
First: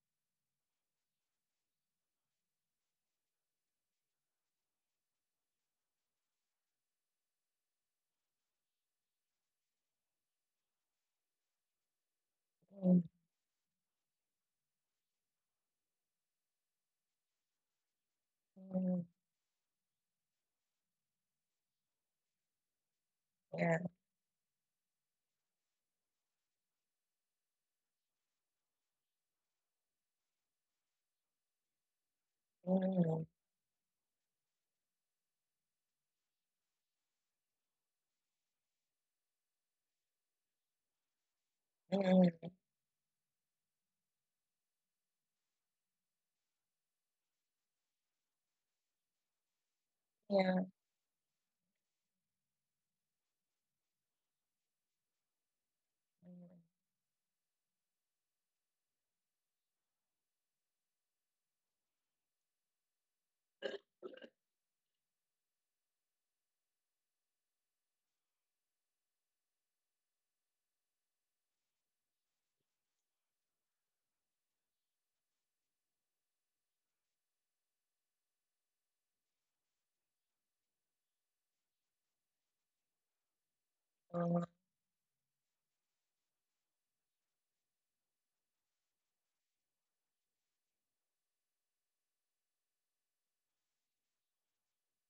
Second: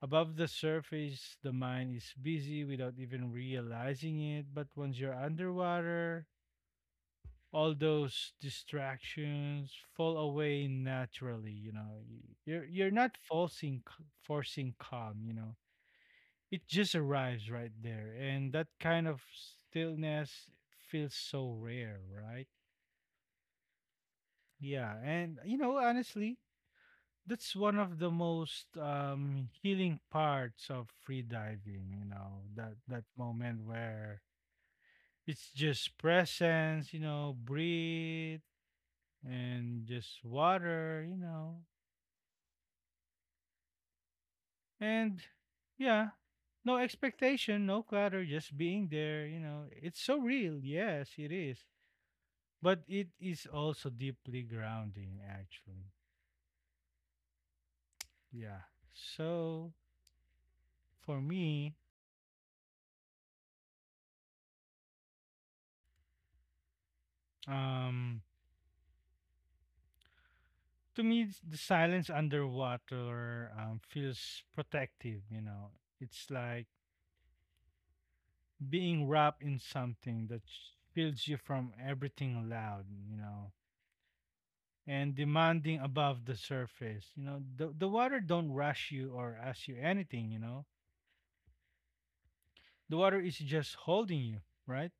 above the surface, the mind is busy without even realizing it. But once you're underwater, all those distractions fall away naturally. You know, you're you're mm, not forcing forcing calm. You know, it just arrives right there, and that mm, kind of stillness feels so rare, right? yeah. Yeah, and you know, honestly, that's one of the most um healing parts of free diving you know that that Mm, moment where it's just presence you know breathe and just water you know mm, and yeah no expectation no clutter just being there you know it's so real yeah. yes it is but it is also deeply grounding actually Mm, yeah so for me um to me, it's- the silence underwater um, feels protective. You know, it's like being wrapped in something that shields you from everything loud. You know, mm, and demanding above the surface. You know, the the water don't rush you or ask you anything. You know, the water is just holding you, right?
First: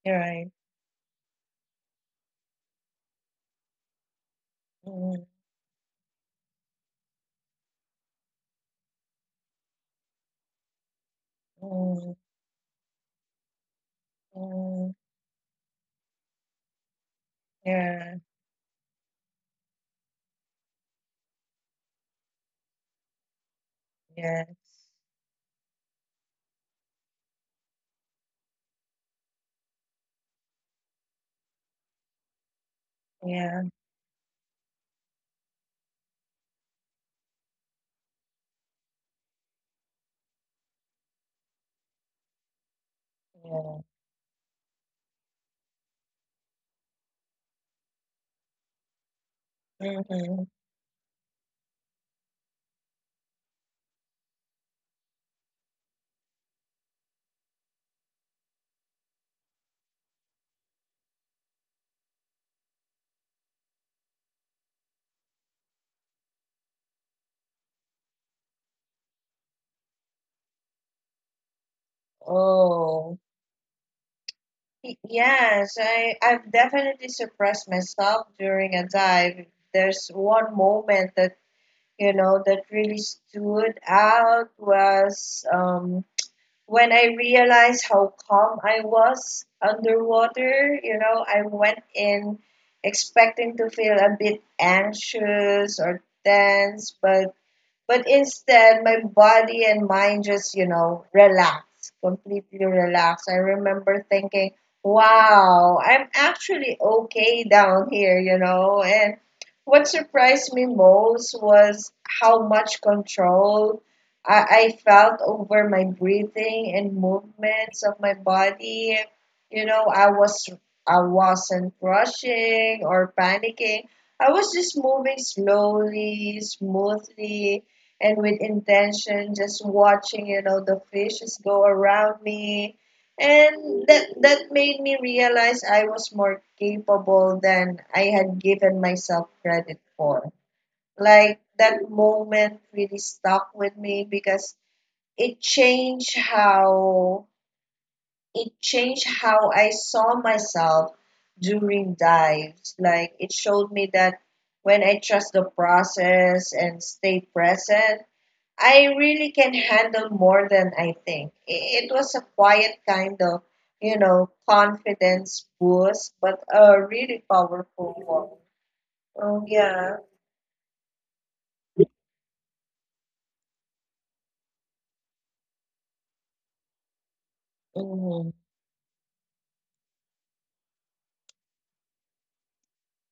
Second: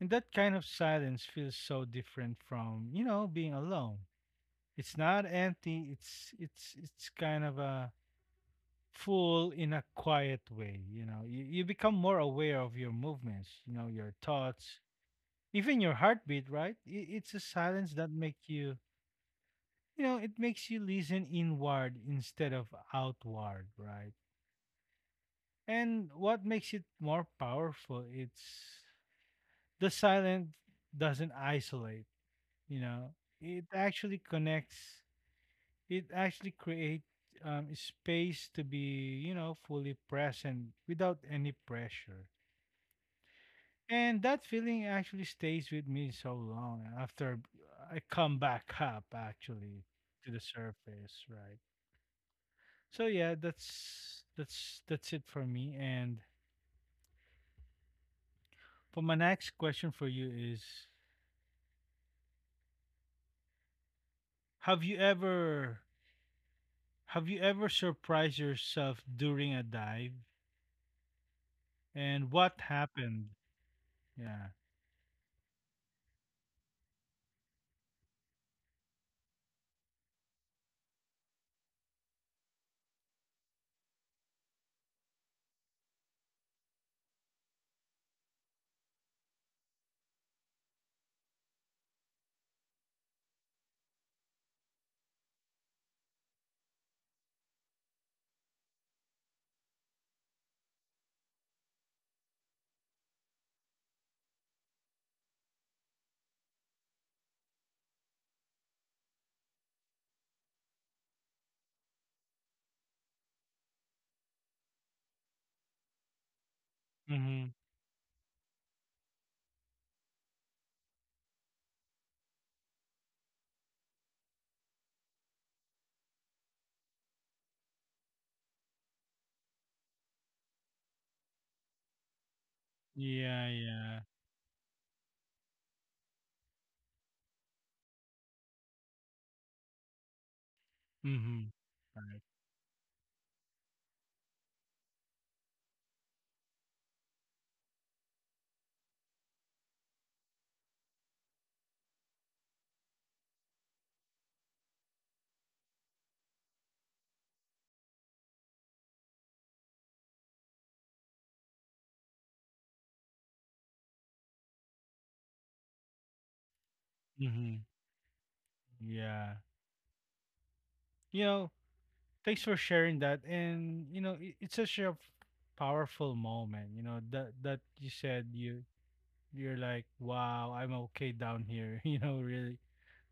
And you're that right. kind of silence feels so different from you know being alone. It's Mm, not empty. It's it's it's kind of a full in a quiet way. You know, you, you become mm, more aware of your movements, you know, your thoughts, mm, even your heartbeat, right? I- It's a silence that yeah. makes you, you know, it makes you listen inward instead of outward, right? Yeah. And what makes it more powerful, it's the silence doesn't isolate, you know, Yeah. it actually connects, it actually creates um, space to be, you know, fully present without any pressure. Yeah. And that feeling actually stays with me so long after I come back up actually to the Mm-hmm. surface, right? So yeah, that's that's that's it for me. And for my next question for you is have you ever have you ever surprised yourself during a dive? And what Oh. happened? Yeah. Y- Yes, I, I've definitely suppressed myself during a dive. There's one moment that, you know, that really stood out was um when I realized how calm I was underwater. You know, I went in expecting to feel a bit anxious or tense, but but instead, my body and mind just, you know, relax, completely relax. I remember thinking, wow, I'm actually okay down here, you know. And what surprised me most was how much control I, I felt over my breathing and Mm-hmm. movements of my body. You know, I was I wasn't rushing or panicking. I was just moving slowly, smoothly, and with intention, just watching, you know, the fishes go around me. Yeah, And yeah. that that made me realize I was more capable than I had given myself credit for. Like Mm-hmm. that moment really stuck with me because it changed how it changed how I saw myself during dives. Like it showed me that when I trust the process and stay present, I really can handle more than I think. I- It was a quiet kind of, you know, confidence boost, but a really Mm-hmm. powerful one. Yeah. Oh yeah. You know, thanks for sharing that and you know it, it's such a f- powerful moment you know that that you said Mm-hmm. you you're like wow I'm okay down here you know really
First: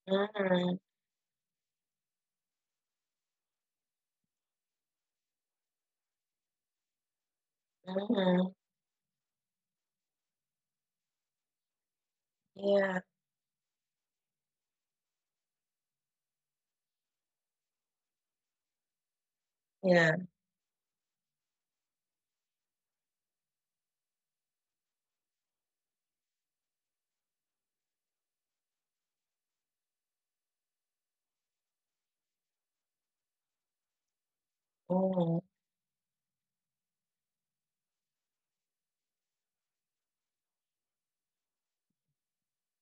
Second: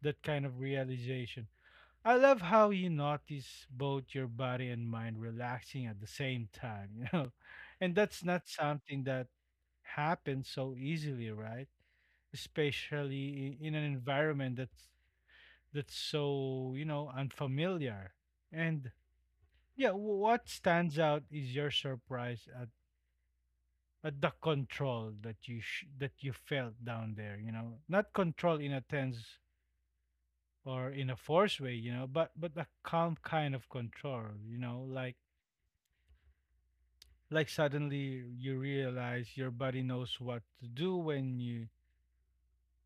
that kind of Mm-hmm. realization I love how you notice both your body and mind relaxing at the same time you know and that's not Mm-hmm. something that happens so easily right Yeah. especially i- in an environment that's that's so you know unfamiliar and yeah, wh- Yeah. what stands out is your surprise at, at the control that you sh- that you felt down there, you know. Not control in a tense or in a forced way, you know, but but a calm kind of control, you know, like Mm-hmm. like suddenly you realize your body knows what to do when you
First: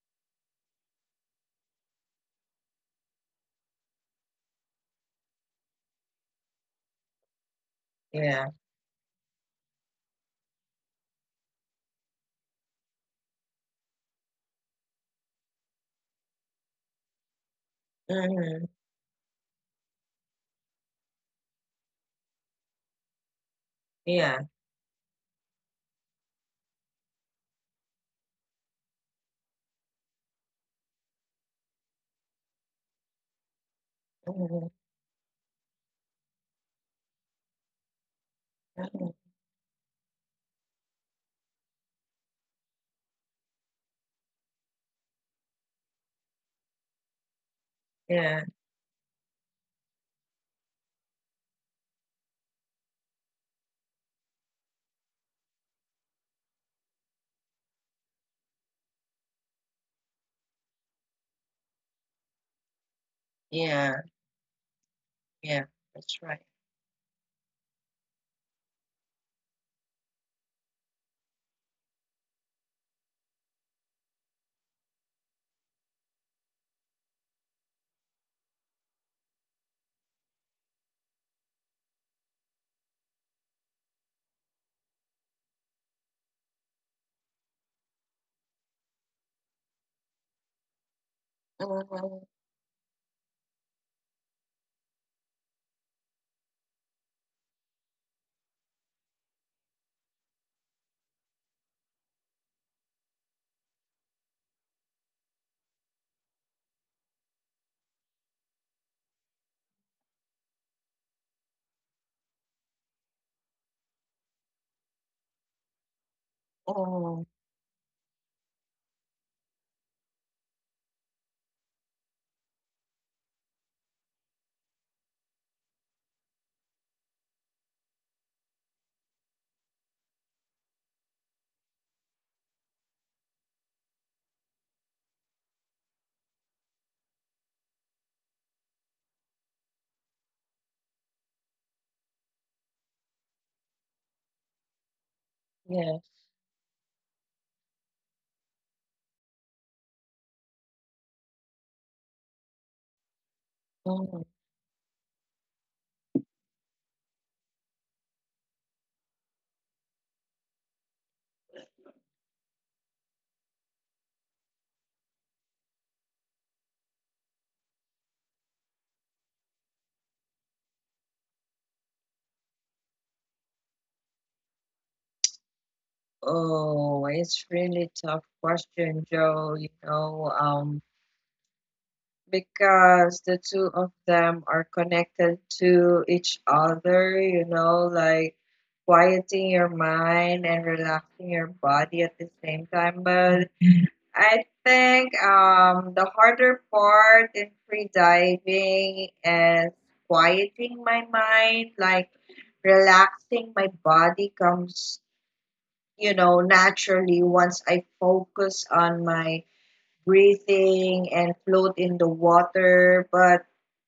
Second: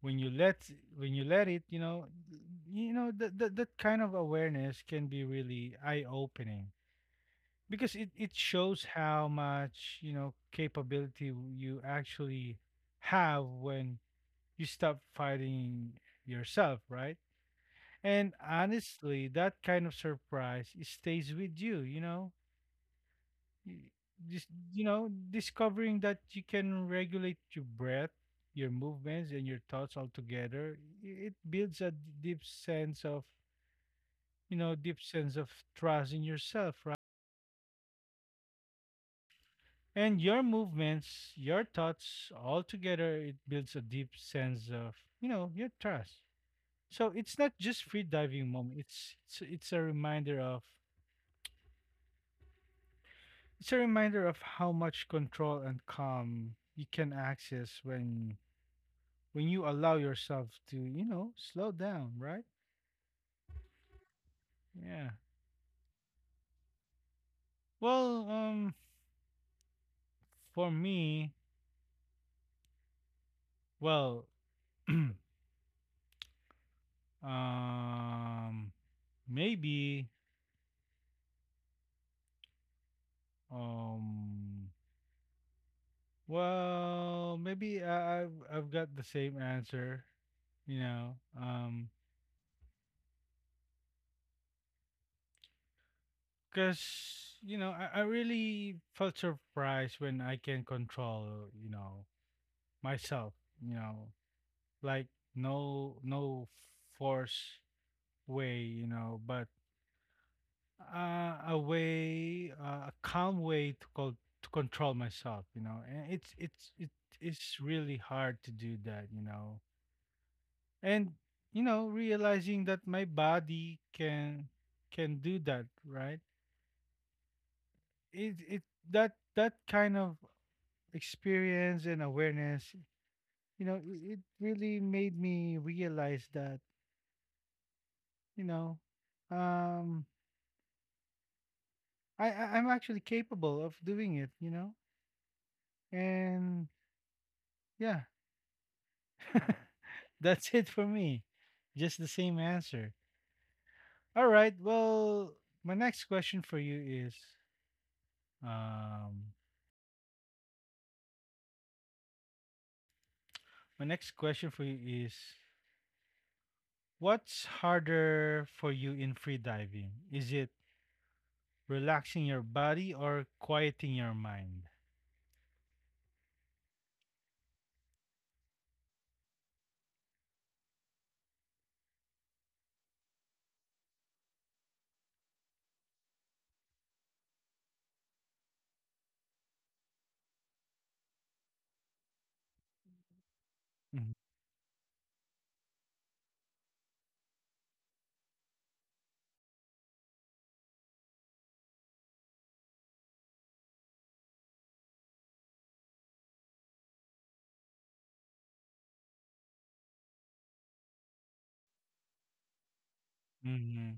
when you let when you let it, you know, you know that that, that kind of awareness can be really eye-opening, because it, it Yeah. shows how much you know capability you actually have when you stop fighting yourself, right? And Mm-hmm. honestly, that kind of surprise, it stays with you, you know. Y- this, Yeah. you know discovering that you can regulate your breath, your movements, and your thoughts all together, i- it builds a d- deep sense of, you Mm-hmm. know deep sense of trust in yourself. Mm-hmm. And your movements, your thoughts, all together, it builds a deep sense of, you know, your trust. So it's not just free diving Yeah. moment. It's it's it's a reminder of it's a reminder of how much control and calm you can access when when you allow yourself to, you know, slow down, right? Yeah. Yeah. Yeah. That's right. Well, um for me, well, um maybe um well, maybe I, I've I've got the same answer, you know, um, Mm-hmm. because you know I, I really felt surprised when I can control, you know, myself, you know, like no no force way, you know, but uh, a way, uh, a calm way to call to control myself, you know, and it's it's it Oh. is really hard to do that, you know. And you know realizing that my body can, can do that, right? it it that that kind of experience and awareness, you know, it, it really made me realize that, you know, um I, I i'm actually capable of doing it, you know. Hmm. Yeah. And yeah, that's it for me, just the same answer. All Mm. right, well, my next question for you is um my next question for you is, what's harder for you in free diving? Is it relaxing your body or quieting your mind? Oh, it's really tough question, Joe. You know, um, because the two of them are connected to each other, you know, like quieting your mind and relaxing your body at the same time. But Mm-hmm. I think um, the harder part in free diving is quieting my mind, like relaxing my body comes, you know, naturally once I focus on my breathing and float in the water. But Mm-hmm.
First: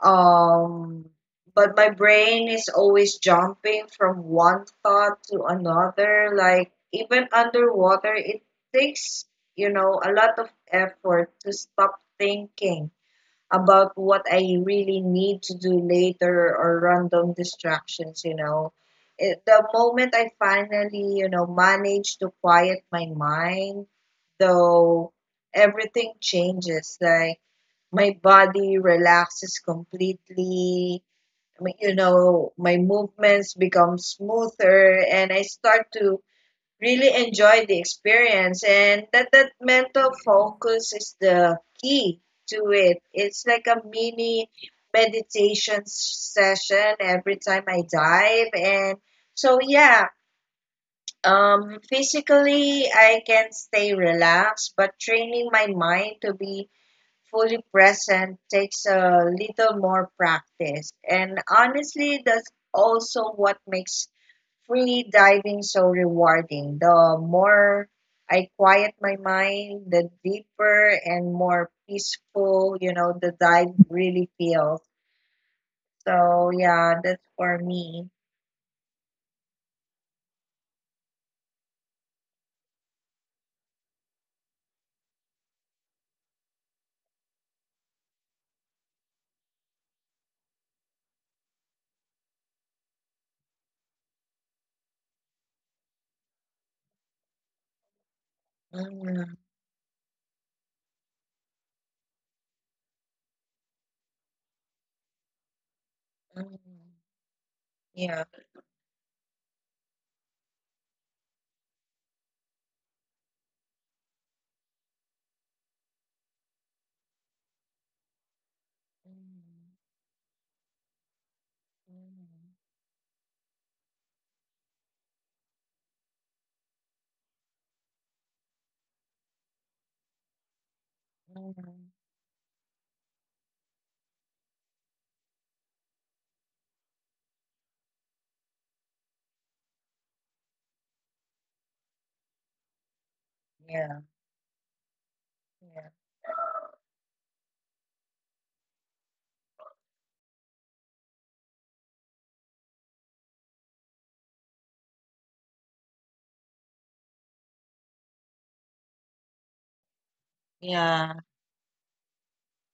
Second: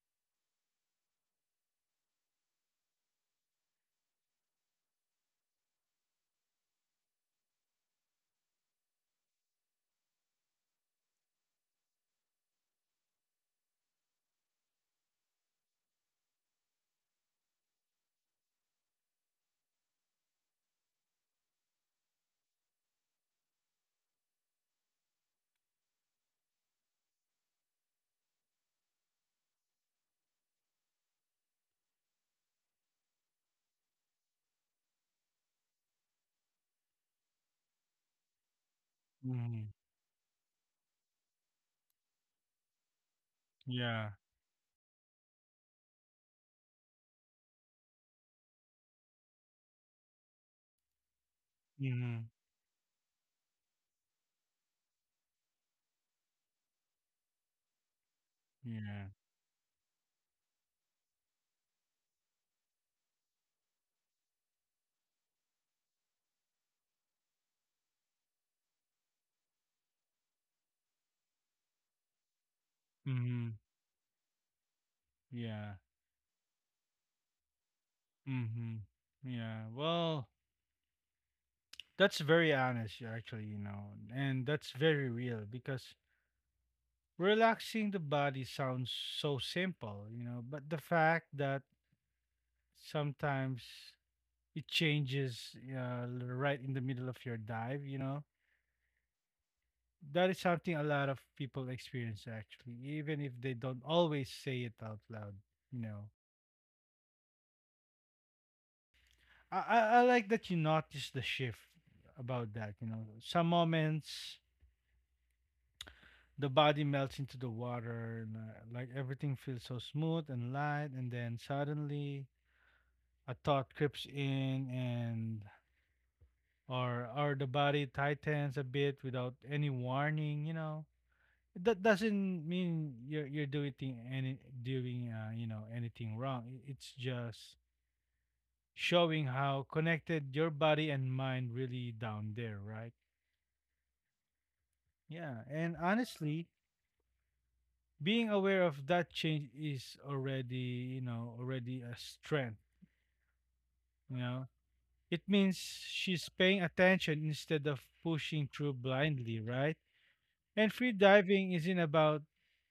um, but my brain is always jumping from one thought to another. Like even underwater, it takes, you know, a lot of effort to stop thinking about what I really need to do later or random distractions, you know. It, the moment I finally, you know, manage to quiet my mind, though, everything changes. Like my body relaxes completely. I mean, you know, my movements become smoother and I start to really enjoy the experience. And that that Mm-hmm. mental focus is the key to it. It's like a Yeah. mini meditation s- session every time I dive. And so yeah, um Mm-hmm. physically I can stay relaxed, but training my mind to be fully present takes Yeah. a little more practice. And honestly, that's also what makes free diving so rewarding. The more I quiet my mind, the deeper and more peaceful, you know, the Mm-hmm. dive really feels. Yeah. So, yeah, that's for me. Mm-hmm. Yeah. Well, that's very honest, yeah, actually, you know, and that's very real, because relaxing the body sounds so simple, you know, but the fact that sometimes it changes, uh, right in the middle of your dive, you know, Mm, that is something a lot of people experience, actually, even if they don't always say it out loud, you know. mm, yeah. I i, I like that you notice the shift about that, you know, some moments the body melts into the water, and uh, like everything Mm, feels so smooth and light, and then suddenly a thought creeps in, and or or the body tightens a bit without any warning, you know. mm, mm, That doesn't mean you're you're doing any doing uh, you know anything wrong. I- It's just showing how connected your body and mind really down there, right? yeah. Yeah, and Yeah. honestly, being aware of that change is already you know already a strength. You know, it means she's paying attention instead of pushing through blindly, right? And free Yeah. diving isn't about,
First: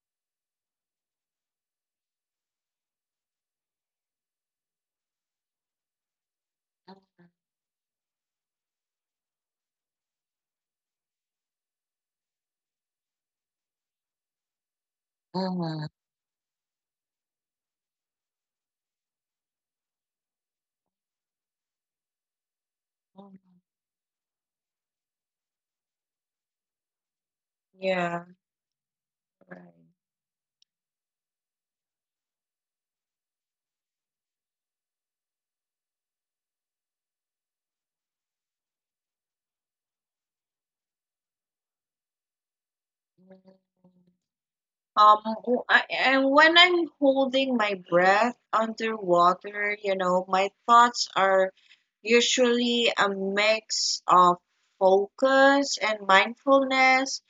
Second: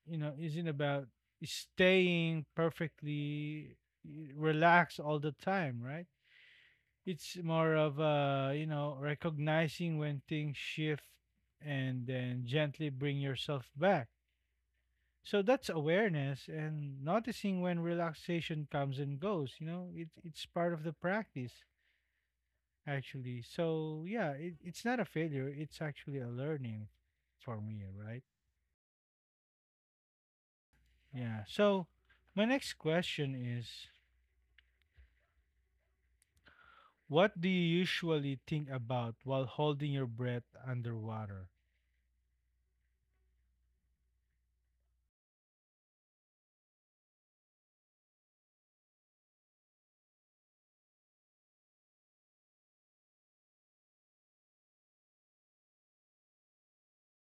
you know, isn't about staying perfectly relaxed all the time, right? It's more of, uh, you know, recognizing when things shift and then gently bring yourself back. So Mm, that's mm, awareness, and noticing when relaxation comes and goes, you know, it, it's part of the practice, actually. mm, So yeah, it, it's not a failure, it's actually a learning for me, right? yeah. Right. Yeah. So my next question is, what do you usually think about while holding your breath underwater? Um, w- I, and when I'm holding my breath underwater, you know, my thoughts are usually a mix of focus and mindfulness.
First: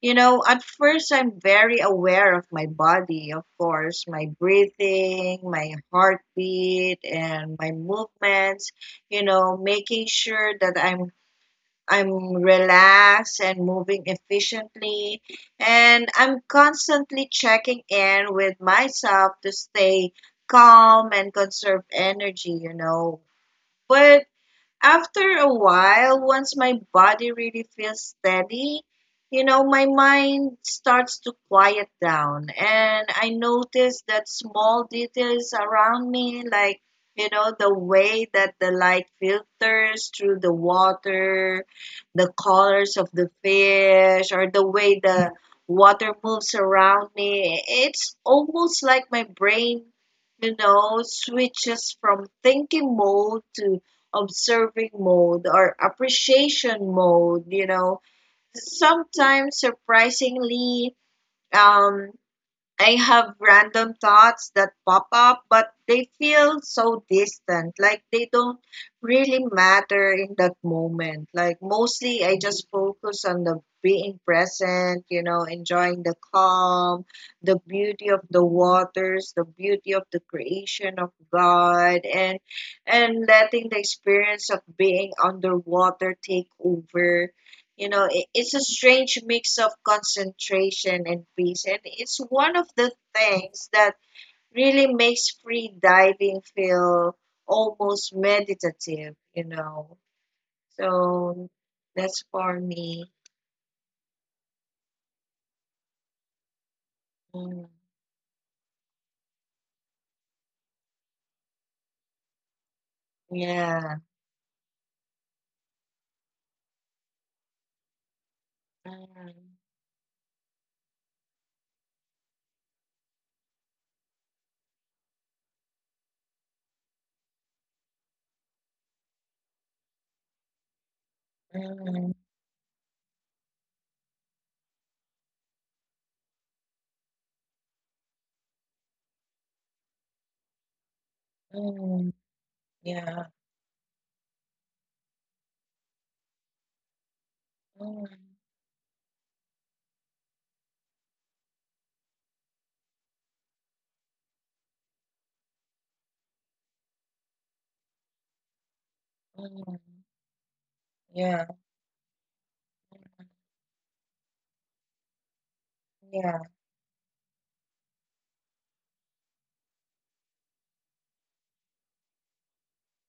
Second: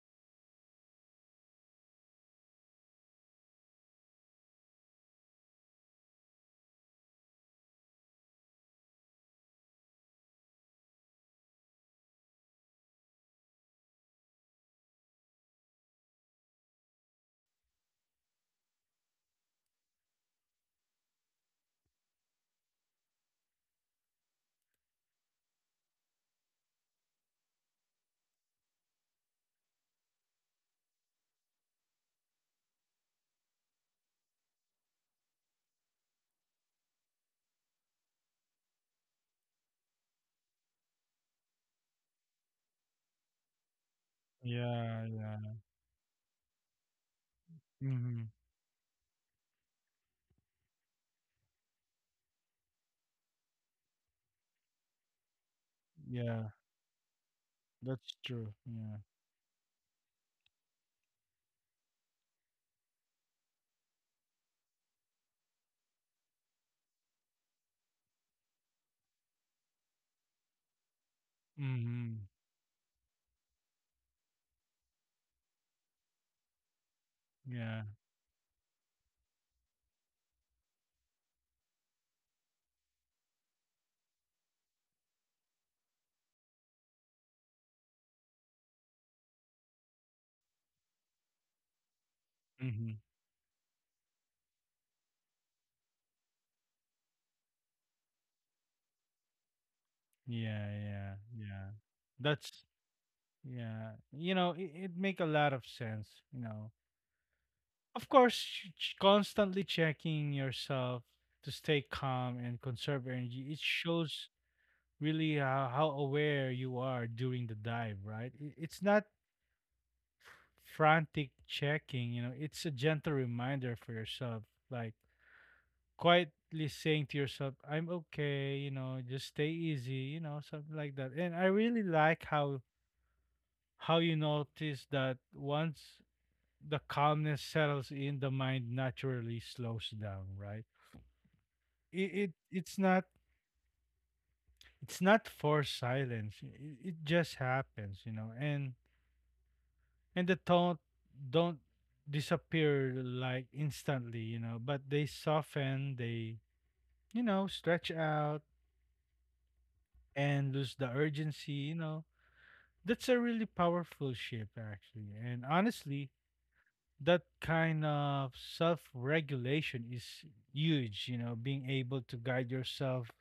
You know, at first I'm very aware of my body, of course, my breathing, my heartbeat, and my movements, you know, making sure that I'm I'm relaxed and moving efficiently, and I'm constantly checking in with myself to stay calm and conserve energy, you know. But after a while, once my body really feels steady, you know, my mind starts to quiet down. And I notice that small details around me, like, you know, the way that the light filters through the water, the colors of the fish, or the way Yeah, the yeah. water moves around me. It's Mm-hmm. almost like my brain, you know, switches from thinking mode to observing mode or Yeah, appreciation mode, you know. that's true. Yeah. Sometimes surprisingly, um I have random thoughts that pop up, but they feel so distant. Like they don't really matter in that moment. Like Mm-hmm. mostly I just focus on the being present, you know, enjoying the calm, the Yeah. beauty of the waters, the beauty of the creation of God, and and letting the experience of being underwater take over. You know, it, it's a strange mix of concentration and peace, and it's one of the Mm-hmm. things that really makes free diving feel almost meditative, you know. Yeah, yeah, So yeah. that's for That's me. yeah. You know, it, it make a lot of sense, you know. Mm, Of course, ch- ch- constantly checking yourself to stay calm and conserve energy. It yeah. shows really how, how aware you are during the dive, right? I- It's not Mm, frantic checking, you know, it's a gentle reminder for yourself, like quietly saying to yourself, I'm okay, you know, just stay easy, you know, something like that. And I really mm, like how how you notice that once the calmness settles in, the mind naturally slows down, right? It, mm, it it's not yeah. it's not forced silence. It, it just happens, you Mm, know. And and the tone don't disappear, like, instantly, you know, but they soften, they, you know, stretch out mm, and lose the urgency, yeah. you know. That's a really powerful shift, actually. And honestly, Yeah. that kind of self regulation is huge, you know, being able to guide yourself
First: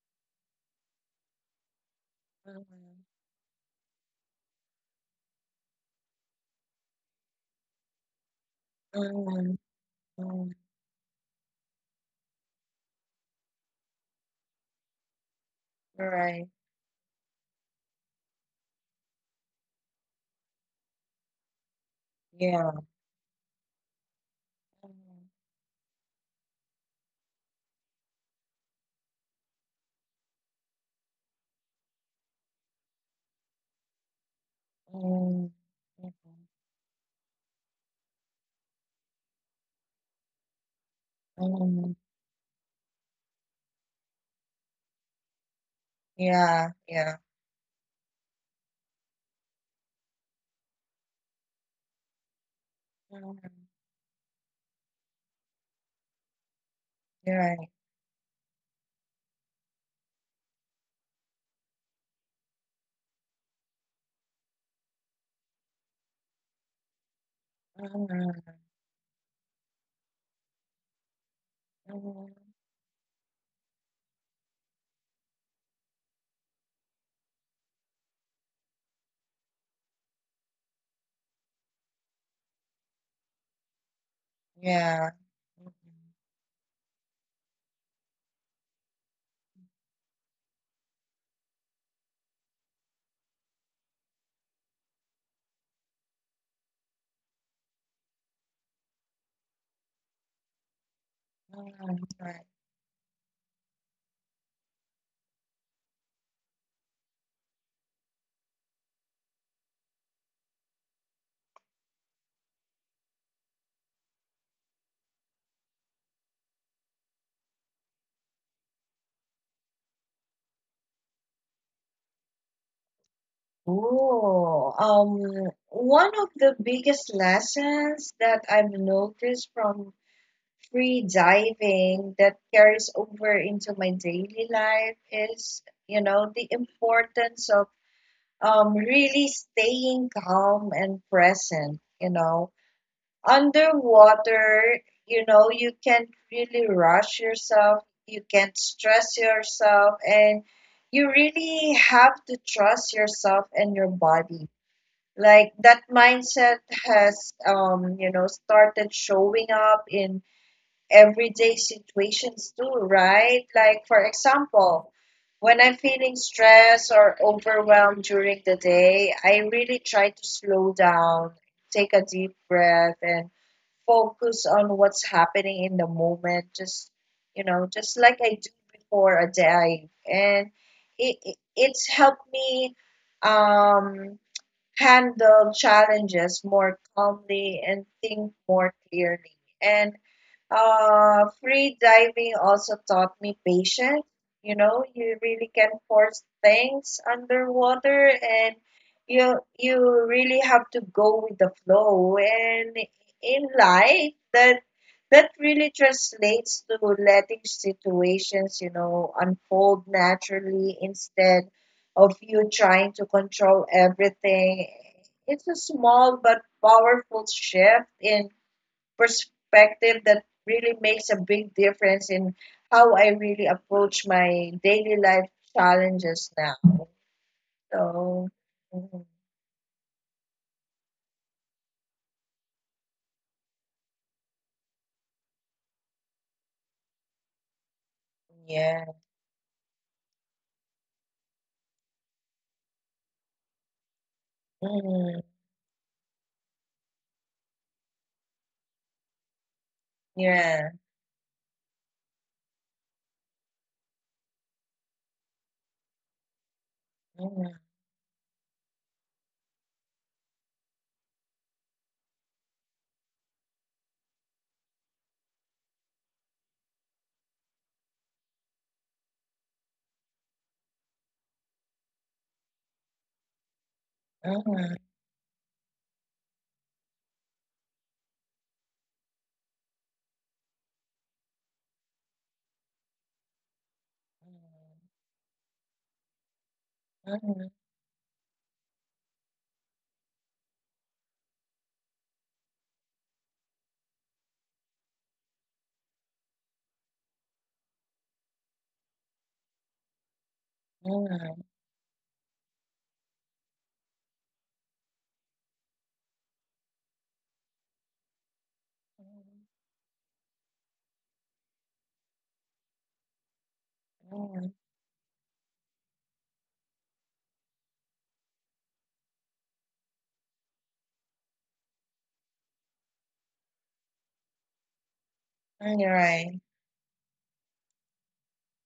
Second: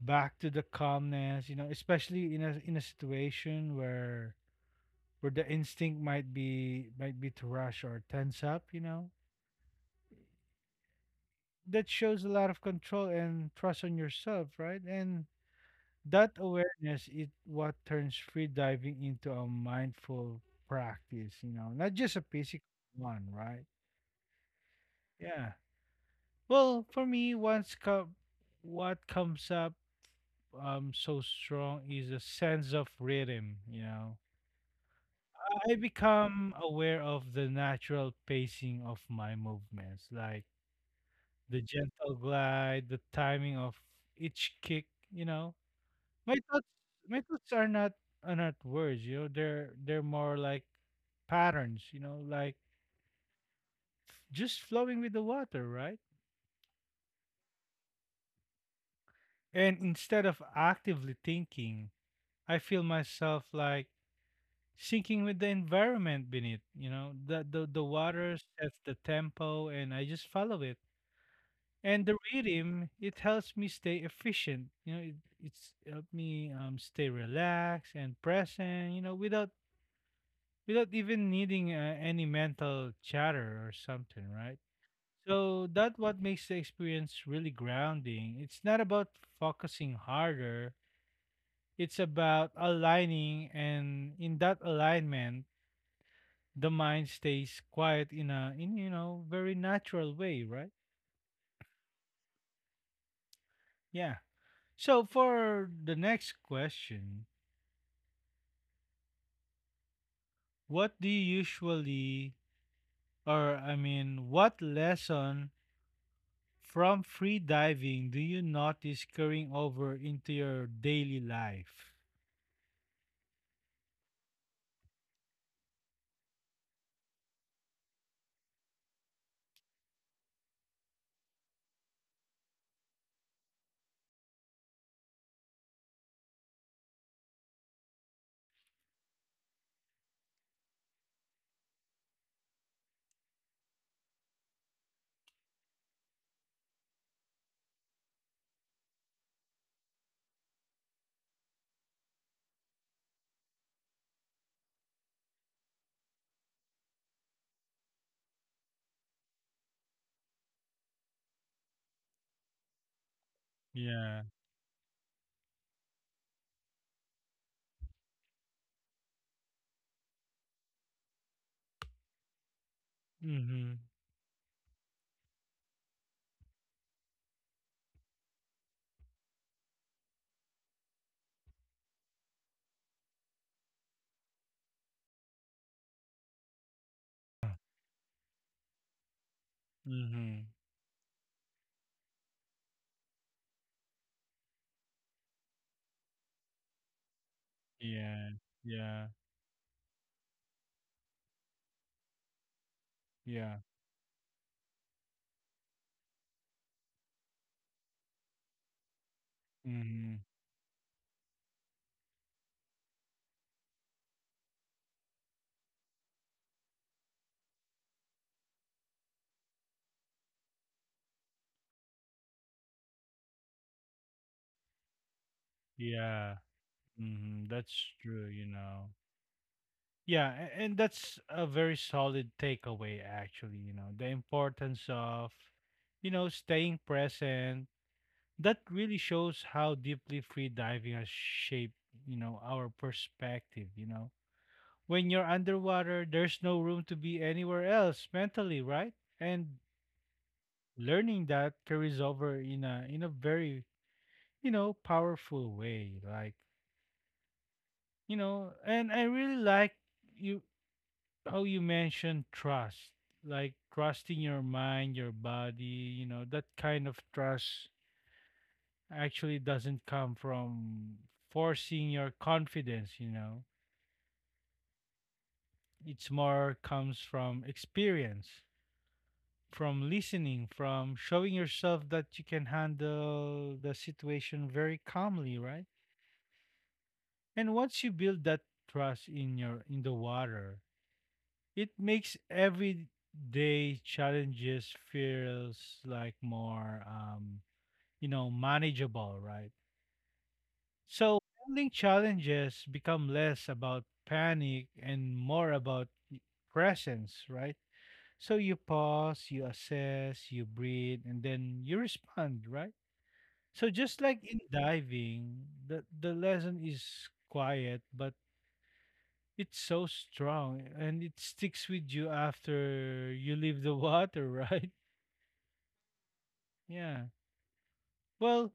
back to the calmness, you know, especially in a in a Mm, situation where where the instinct might be might be to rush or tense up, you know. mm, mm, That shows a lot of control and trust on yourself, right? And that right. awareness is what turns free diving into a mindful practice, you know, not just a physical Yeah. one, right? Yeah. Well, for me, once co- what comes up um so strong is a sense of rhythm, you know. Mm, mm, I mm. become aware of the natural pacing of my movements, like the Mm. gentle glide, the timing of each kick, you know. my thoughts Yeah, yeah. my thoughts are not are not words, you know. They're they're more like patterns, you know, like Mhm. just flowing with the water, right? You're right. And instead of actively thinking, I feel myself like sinking with the environment beneath, you know. The the, the Mhm, water sets the tempo, and I just follow it. And the mhm. rhythm, it helps me stay efficient, you know. It, it's helped me, um, stay relaxed and present, you know, without without even needing, uh, any mental chatter or something, right? Yeah. So Mhm, that what makes the experience really grounding. It's not about focusing harder. It's about aligning, and in that alignment, the mind stays quiet in a in, you know, very natural way, right? mhm. Right. Yeah. So for the next question, what do you usually, or I mean, what lesson from free diving, do you notice carrying over into your daily life? Ooh, um, one of the biggest lessons that I've noticed from free diving that carries over into my daily life is, you know, the importance of um really staying calm and present. You know, underwater, you know, you can not really rush yourself, you can not stress yourself, and you really have to trust yourself and your body. Like that mindset has, um, you know, started showing up in everyday situations too, right? Like, for Yeah. example, when I'm feeling stressed or overwhelmed during the day, I really try to slow down, take a deep breath, and Mm-hmm. focus on what's happening in the moment, just you know, just like I do before a dive. And it, it it's helped me um handle challenges more calmly and think more clearly. And Mm-hmm. uh, free diving also taught me patience. You know, you really can force things underwater, Yeah. and Yeah. you you really have to go with the flow. And in Yeah. life, that that really translates to letting situations, you know, unfold Mm-hmm. naturally instead of you trying to control everything. It's a small but powerful shift in perspective that really makes a big difference in how I really approach my daily life challenges now. Yeah. Mm-hmm. That's So, true, you mhm, know. Yeah, a- and that's a very solid takeaway, actually, you know. The importance of, you know, staying present. That yeah, really shows how deeply free diving has shaped, you know, our perspective, you know, mhm, when you're underwater, there's no room to be anywhere else mentally, right? And yeah, learning that carries over in a in a very, you know, powerful way. Like, mhm, you know, and I really like you how you mentioned trust. Like trusting your mind, your body, you know, that kind of trust actually doesn't come from forcing your confidence, you know. mhm, It's more comes from experience, from listening, from showing yourself that you can handle the situation very calmly, right? mhm, And once you build that trust in your in the water, it makes everyday challenges feels like more, um, you know, manageable, right? So mhm, handling challenges become less about panic and more about presence, right? So you pause, you assess, you breathe, and then you respond, right? So just like in mhm, diving, the the lesson is quiet, but it's so strong and it sticks with you after you leave the water, right? mhm, you're right. Yeah. Well,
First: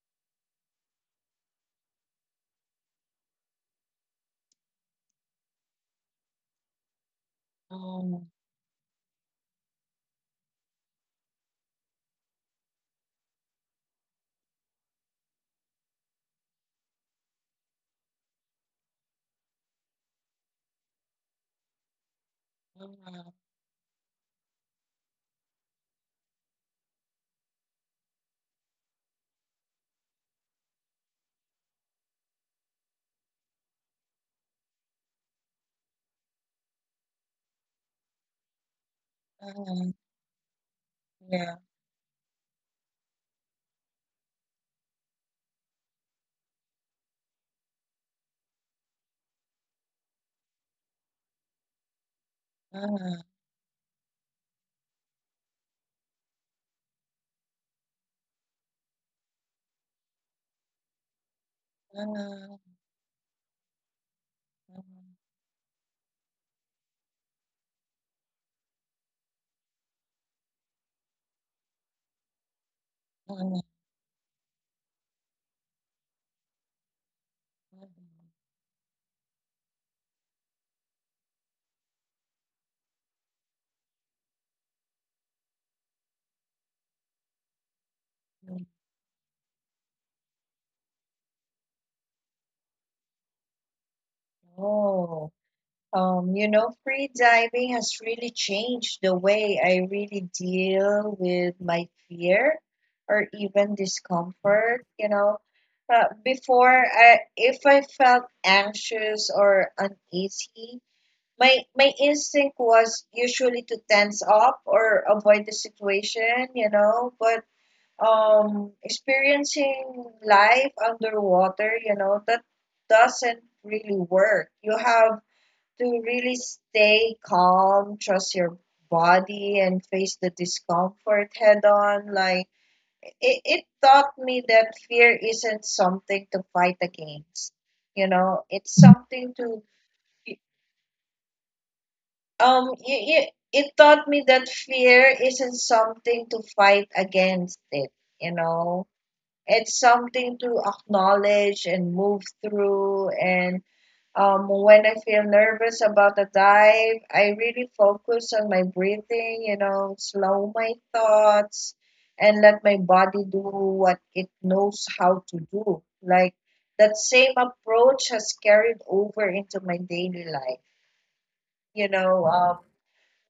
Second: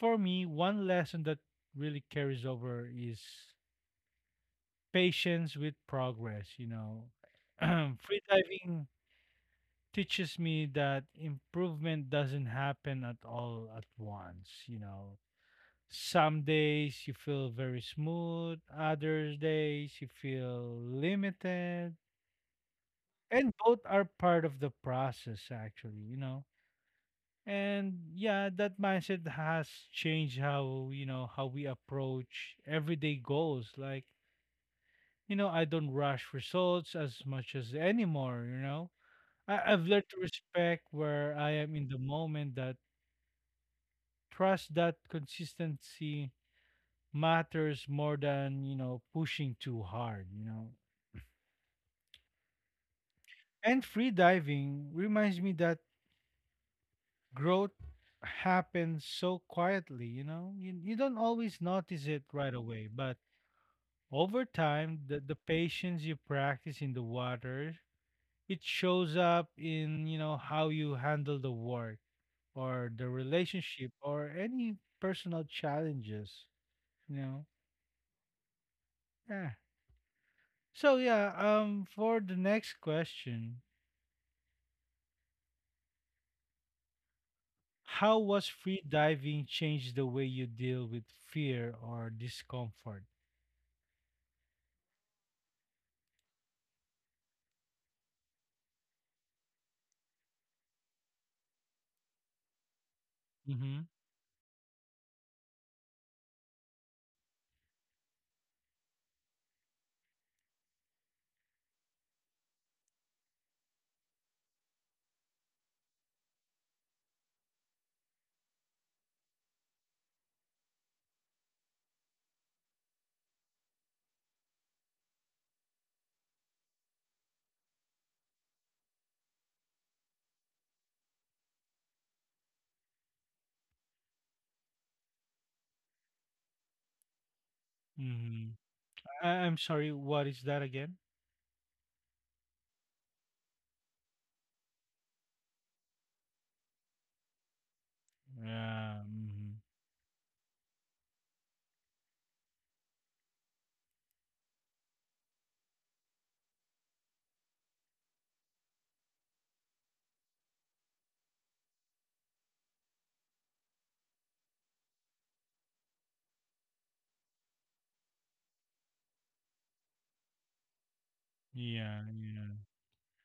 for me, one lesson that really carries over is patience with progress, you know. Free Mhm, diving teaches me that improvement doesn't happen at all at once, you know. Some days you feel very smooth, others days you feel limited. mhm, And both are part of the process, actually, you know. And yeah, that mindset has changed how, you know, how we approach everyday goals. Like, you know, I don't rush results as much as anymore, you know. I, I've mhm, learned to respect where I yeah. am in the moment, that trust, that consistency matters more than, you know, pushing too hard, you know. Mhm, And free diving reminds me that growth happens so quietly, you know. You, you don't always notice it right mhm, away, but over time, the, the patience you practice in the water, it shows up in, you know, how you handle the work or the mhm, relationship or any personal challenges, you know. mhm, Yeah. So yeah, um for the next question, how was mhm. free diving changed the way you deal with fear or discomfort? Oh. Um, you know, free diving has really changed the way I really deal with my fear or Mm-hmm. even discomfort. You know, uh, before I, if I felt anxious or uneasy, my my instinct was usually to tense up or avoid the situation. You know, but um, experiencing life underwater, you know, that doesn't really work. You have to really stay calm, trust your body, and face the discomfort head on. Like, it, it taught me that fear isn't something to fight against. You know, it's Mm-hmm. something I- I'm to, sorry, what is that again? um, y y it taught me that fear isn't something to fight against it. You know, Yeah. Mm-hmm. it's something to acknowledge and move through. And Um, when I feel nervous about the dive, I really focus on my breathing, you know, slow my thoughts and let my body do what it knows how to do. Like that same approach has carried over into my daily life. You Yeah. know, Yeah. um,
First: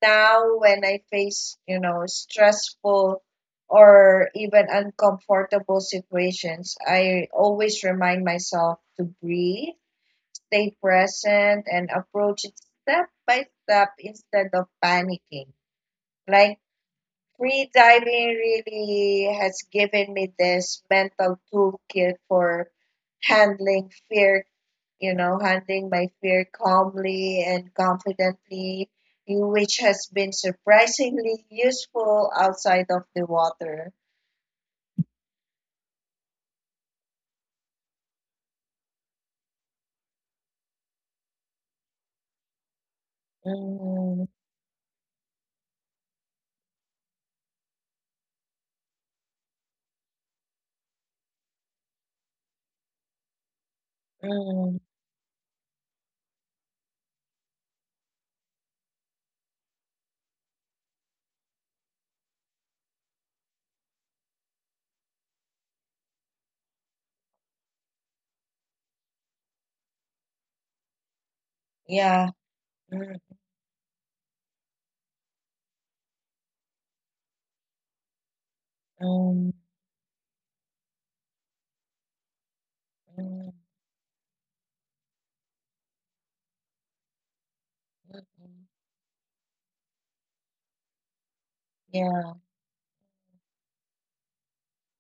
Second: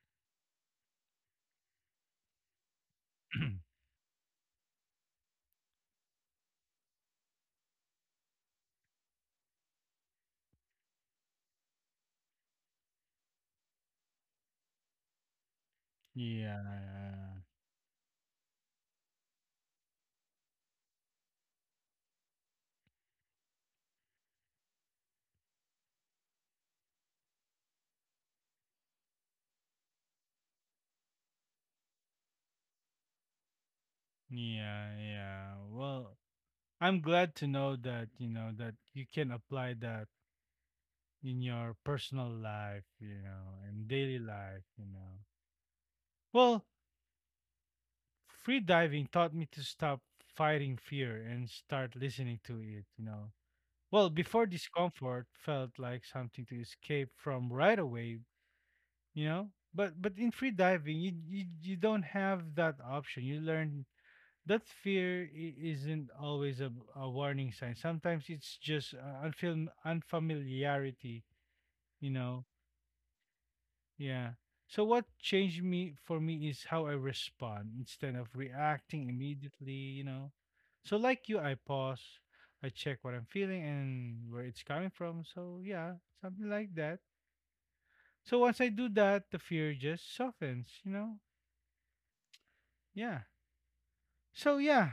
now when I face, you know, stressful or even uncomfortable situations, I always remind myself to breathe, stay present, and approach it step by step instead of panicking. Like Yeah. free diving really has given me this mental toolkit for handling fear, you know, handling my fear calmly and confidently, which has been surprisingly useful outside of the water. Yeah. Yeah. Well, I'm glad to know that, you know, that you can apply that in your personal life, you know, and daily Mm, life, you know. Well, free diving taught me to stop fighting fear and start listening to it, you know. Well, before, mm, discomfort felt like something to escape from right away, you know? But but in free diving, you you, you don't have that option. You learn that fear i- isn't always a, a warning sign. Sometimes it's just, uh, unfam- unfamiliarity, you yeah. know? Mm, Yeah. So what changed me for me is how I respond instead of reacting mm, immediately, you know. So like you, I pause, I check what I'm mm, feeling and where it's coming from. So yeah, something like that. mm, So mm, once I do that, the fear just softens, you know? yeah. Yeah. So yeah.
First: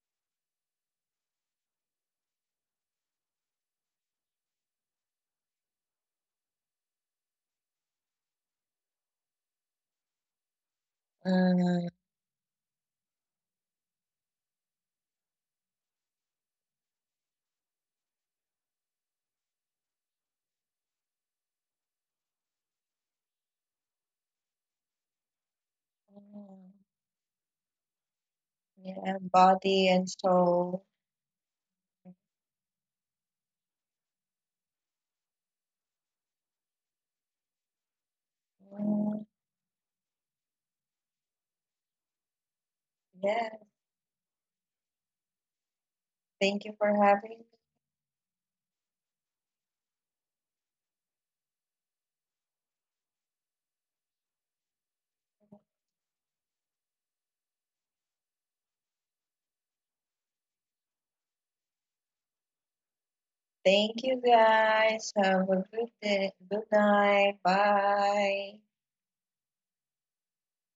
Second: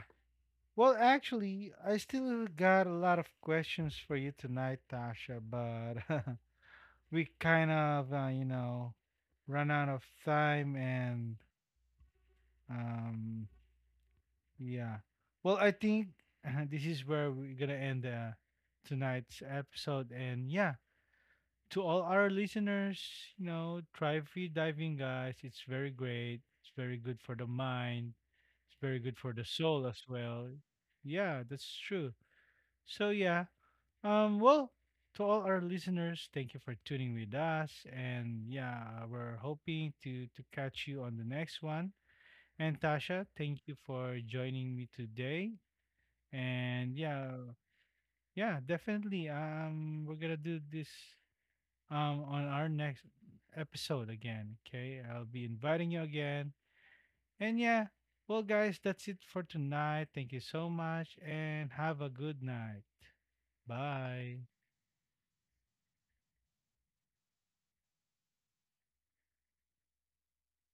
Well, actually, I still got a lot of questions for you tonight, Tasha, but we kind of, uh, you know, run out of time, and Mm. um yeah. Well, I think, uh, this is where we're going to end, uh, tonight's episode. And yeah, to all our listeners, you know, try free diving, guys. It's very great. It's Mm, very good for the mind. It's very good yeah, for the soul body as and well. soul. Yeah, that's true. So yeah. Um well, to all our listeners, thank you for tuning with us, and yeah, Mm, we're hoping to to catch you on the next one. And Tasha, yeah, thank you for joining me today. thank you for And yeah, having me. yeah, definitely, um we're gonna do this, um on our next episode again. Okay, I'll be inviting you again. And yeah, well, guys, that's it for tonight. Thank you so much, and have a good night. Thank you Bye. guys. Have a good day. Good night. Bye.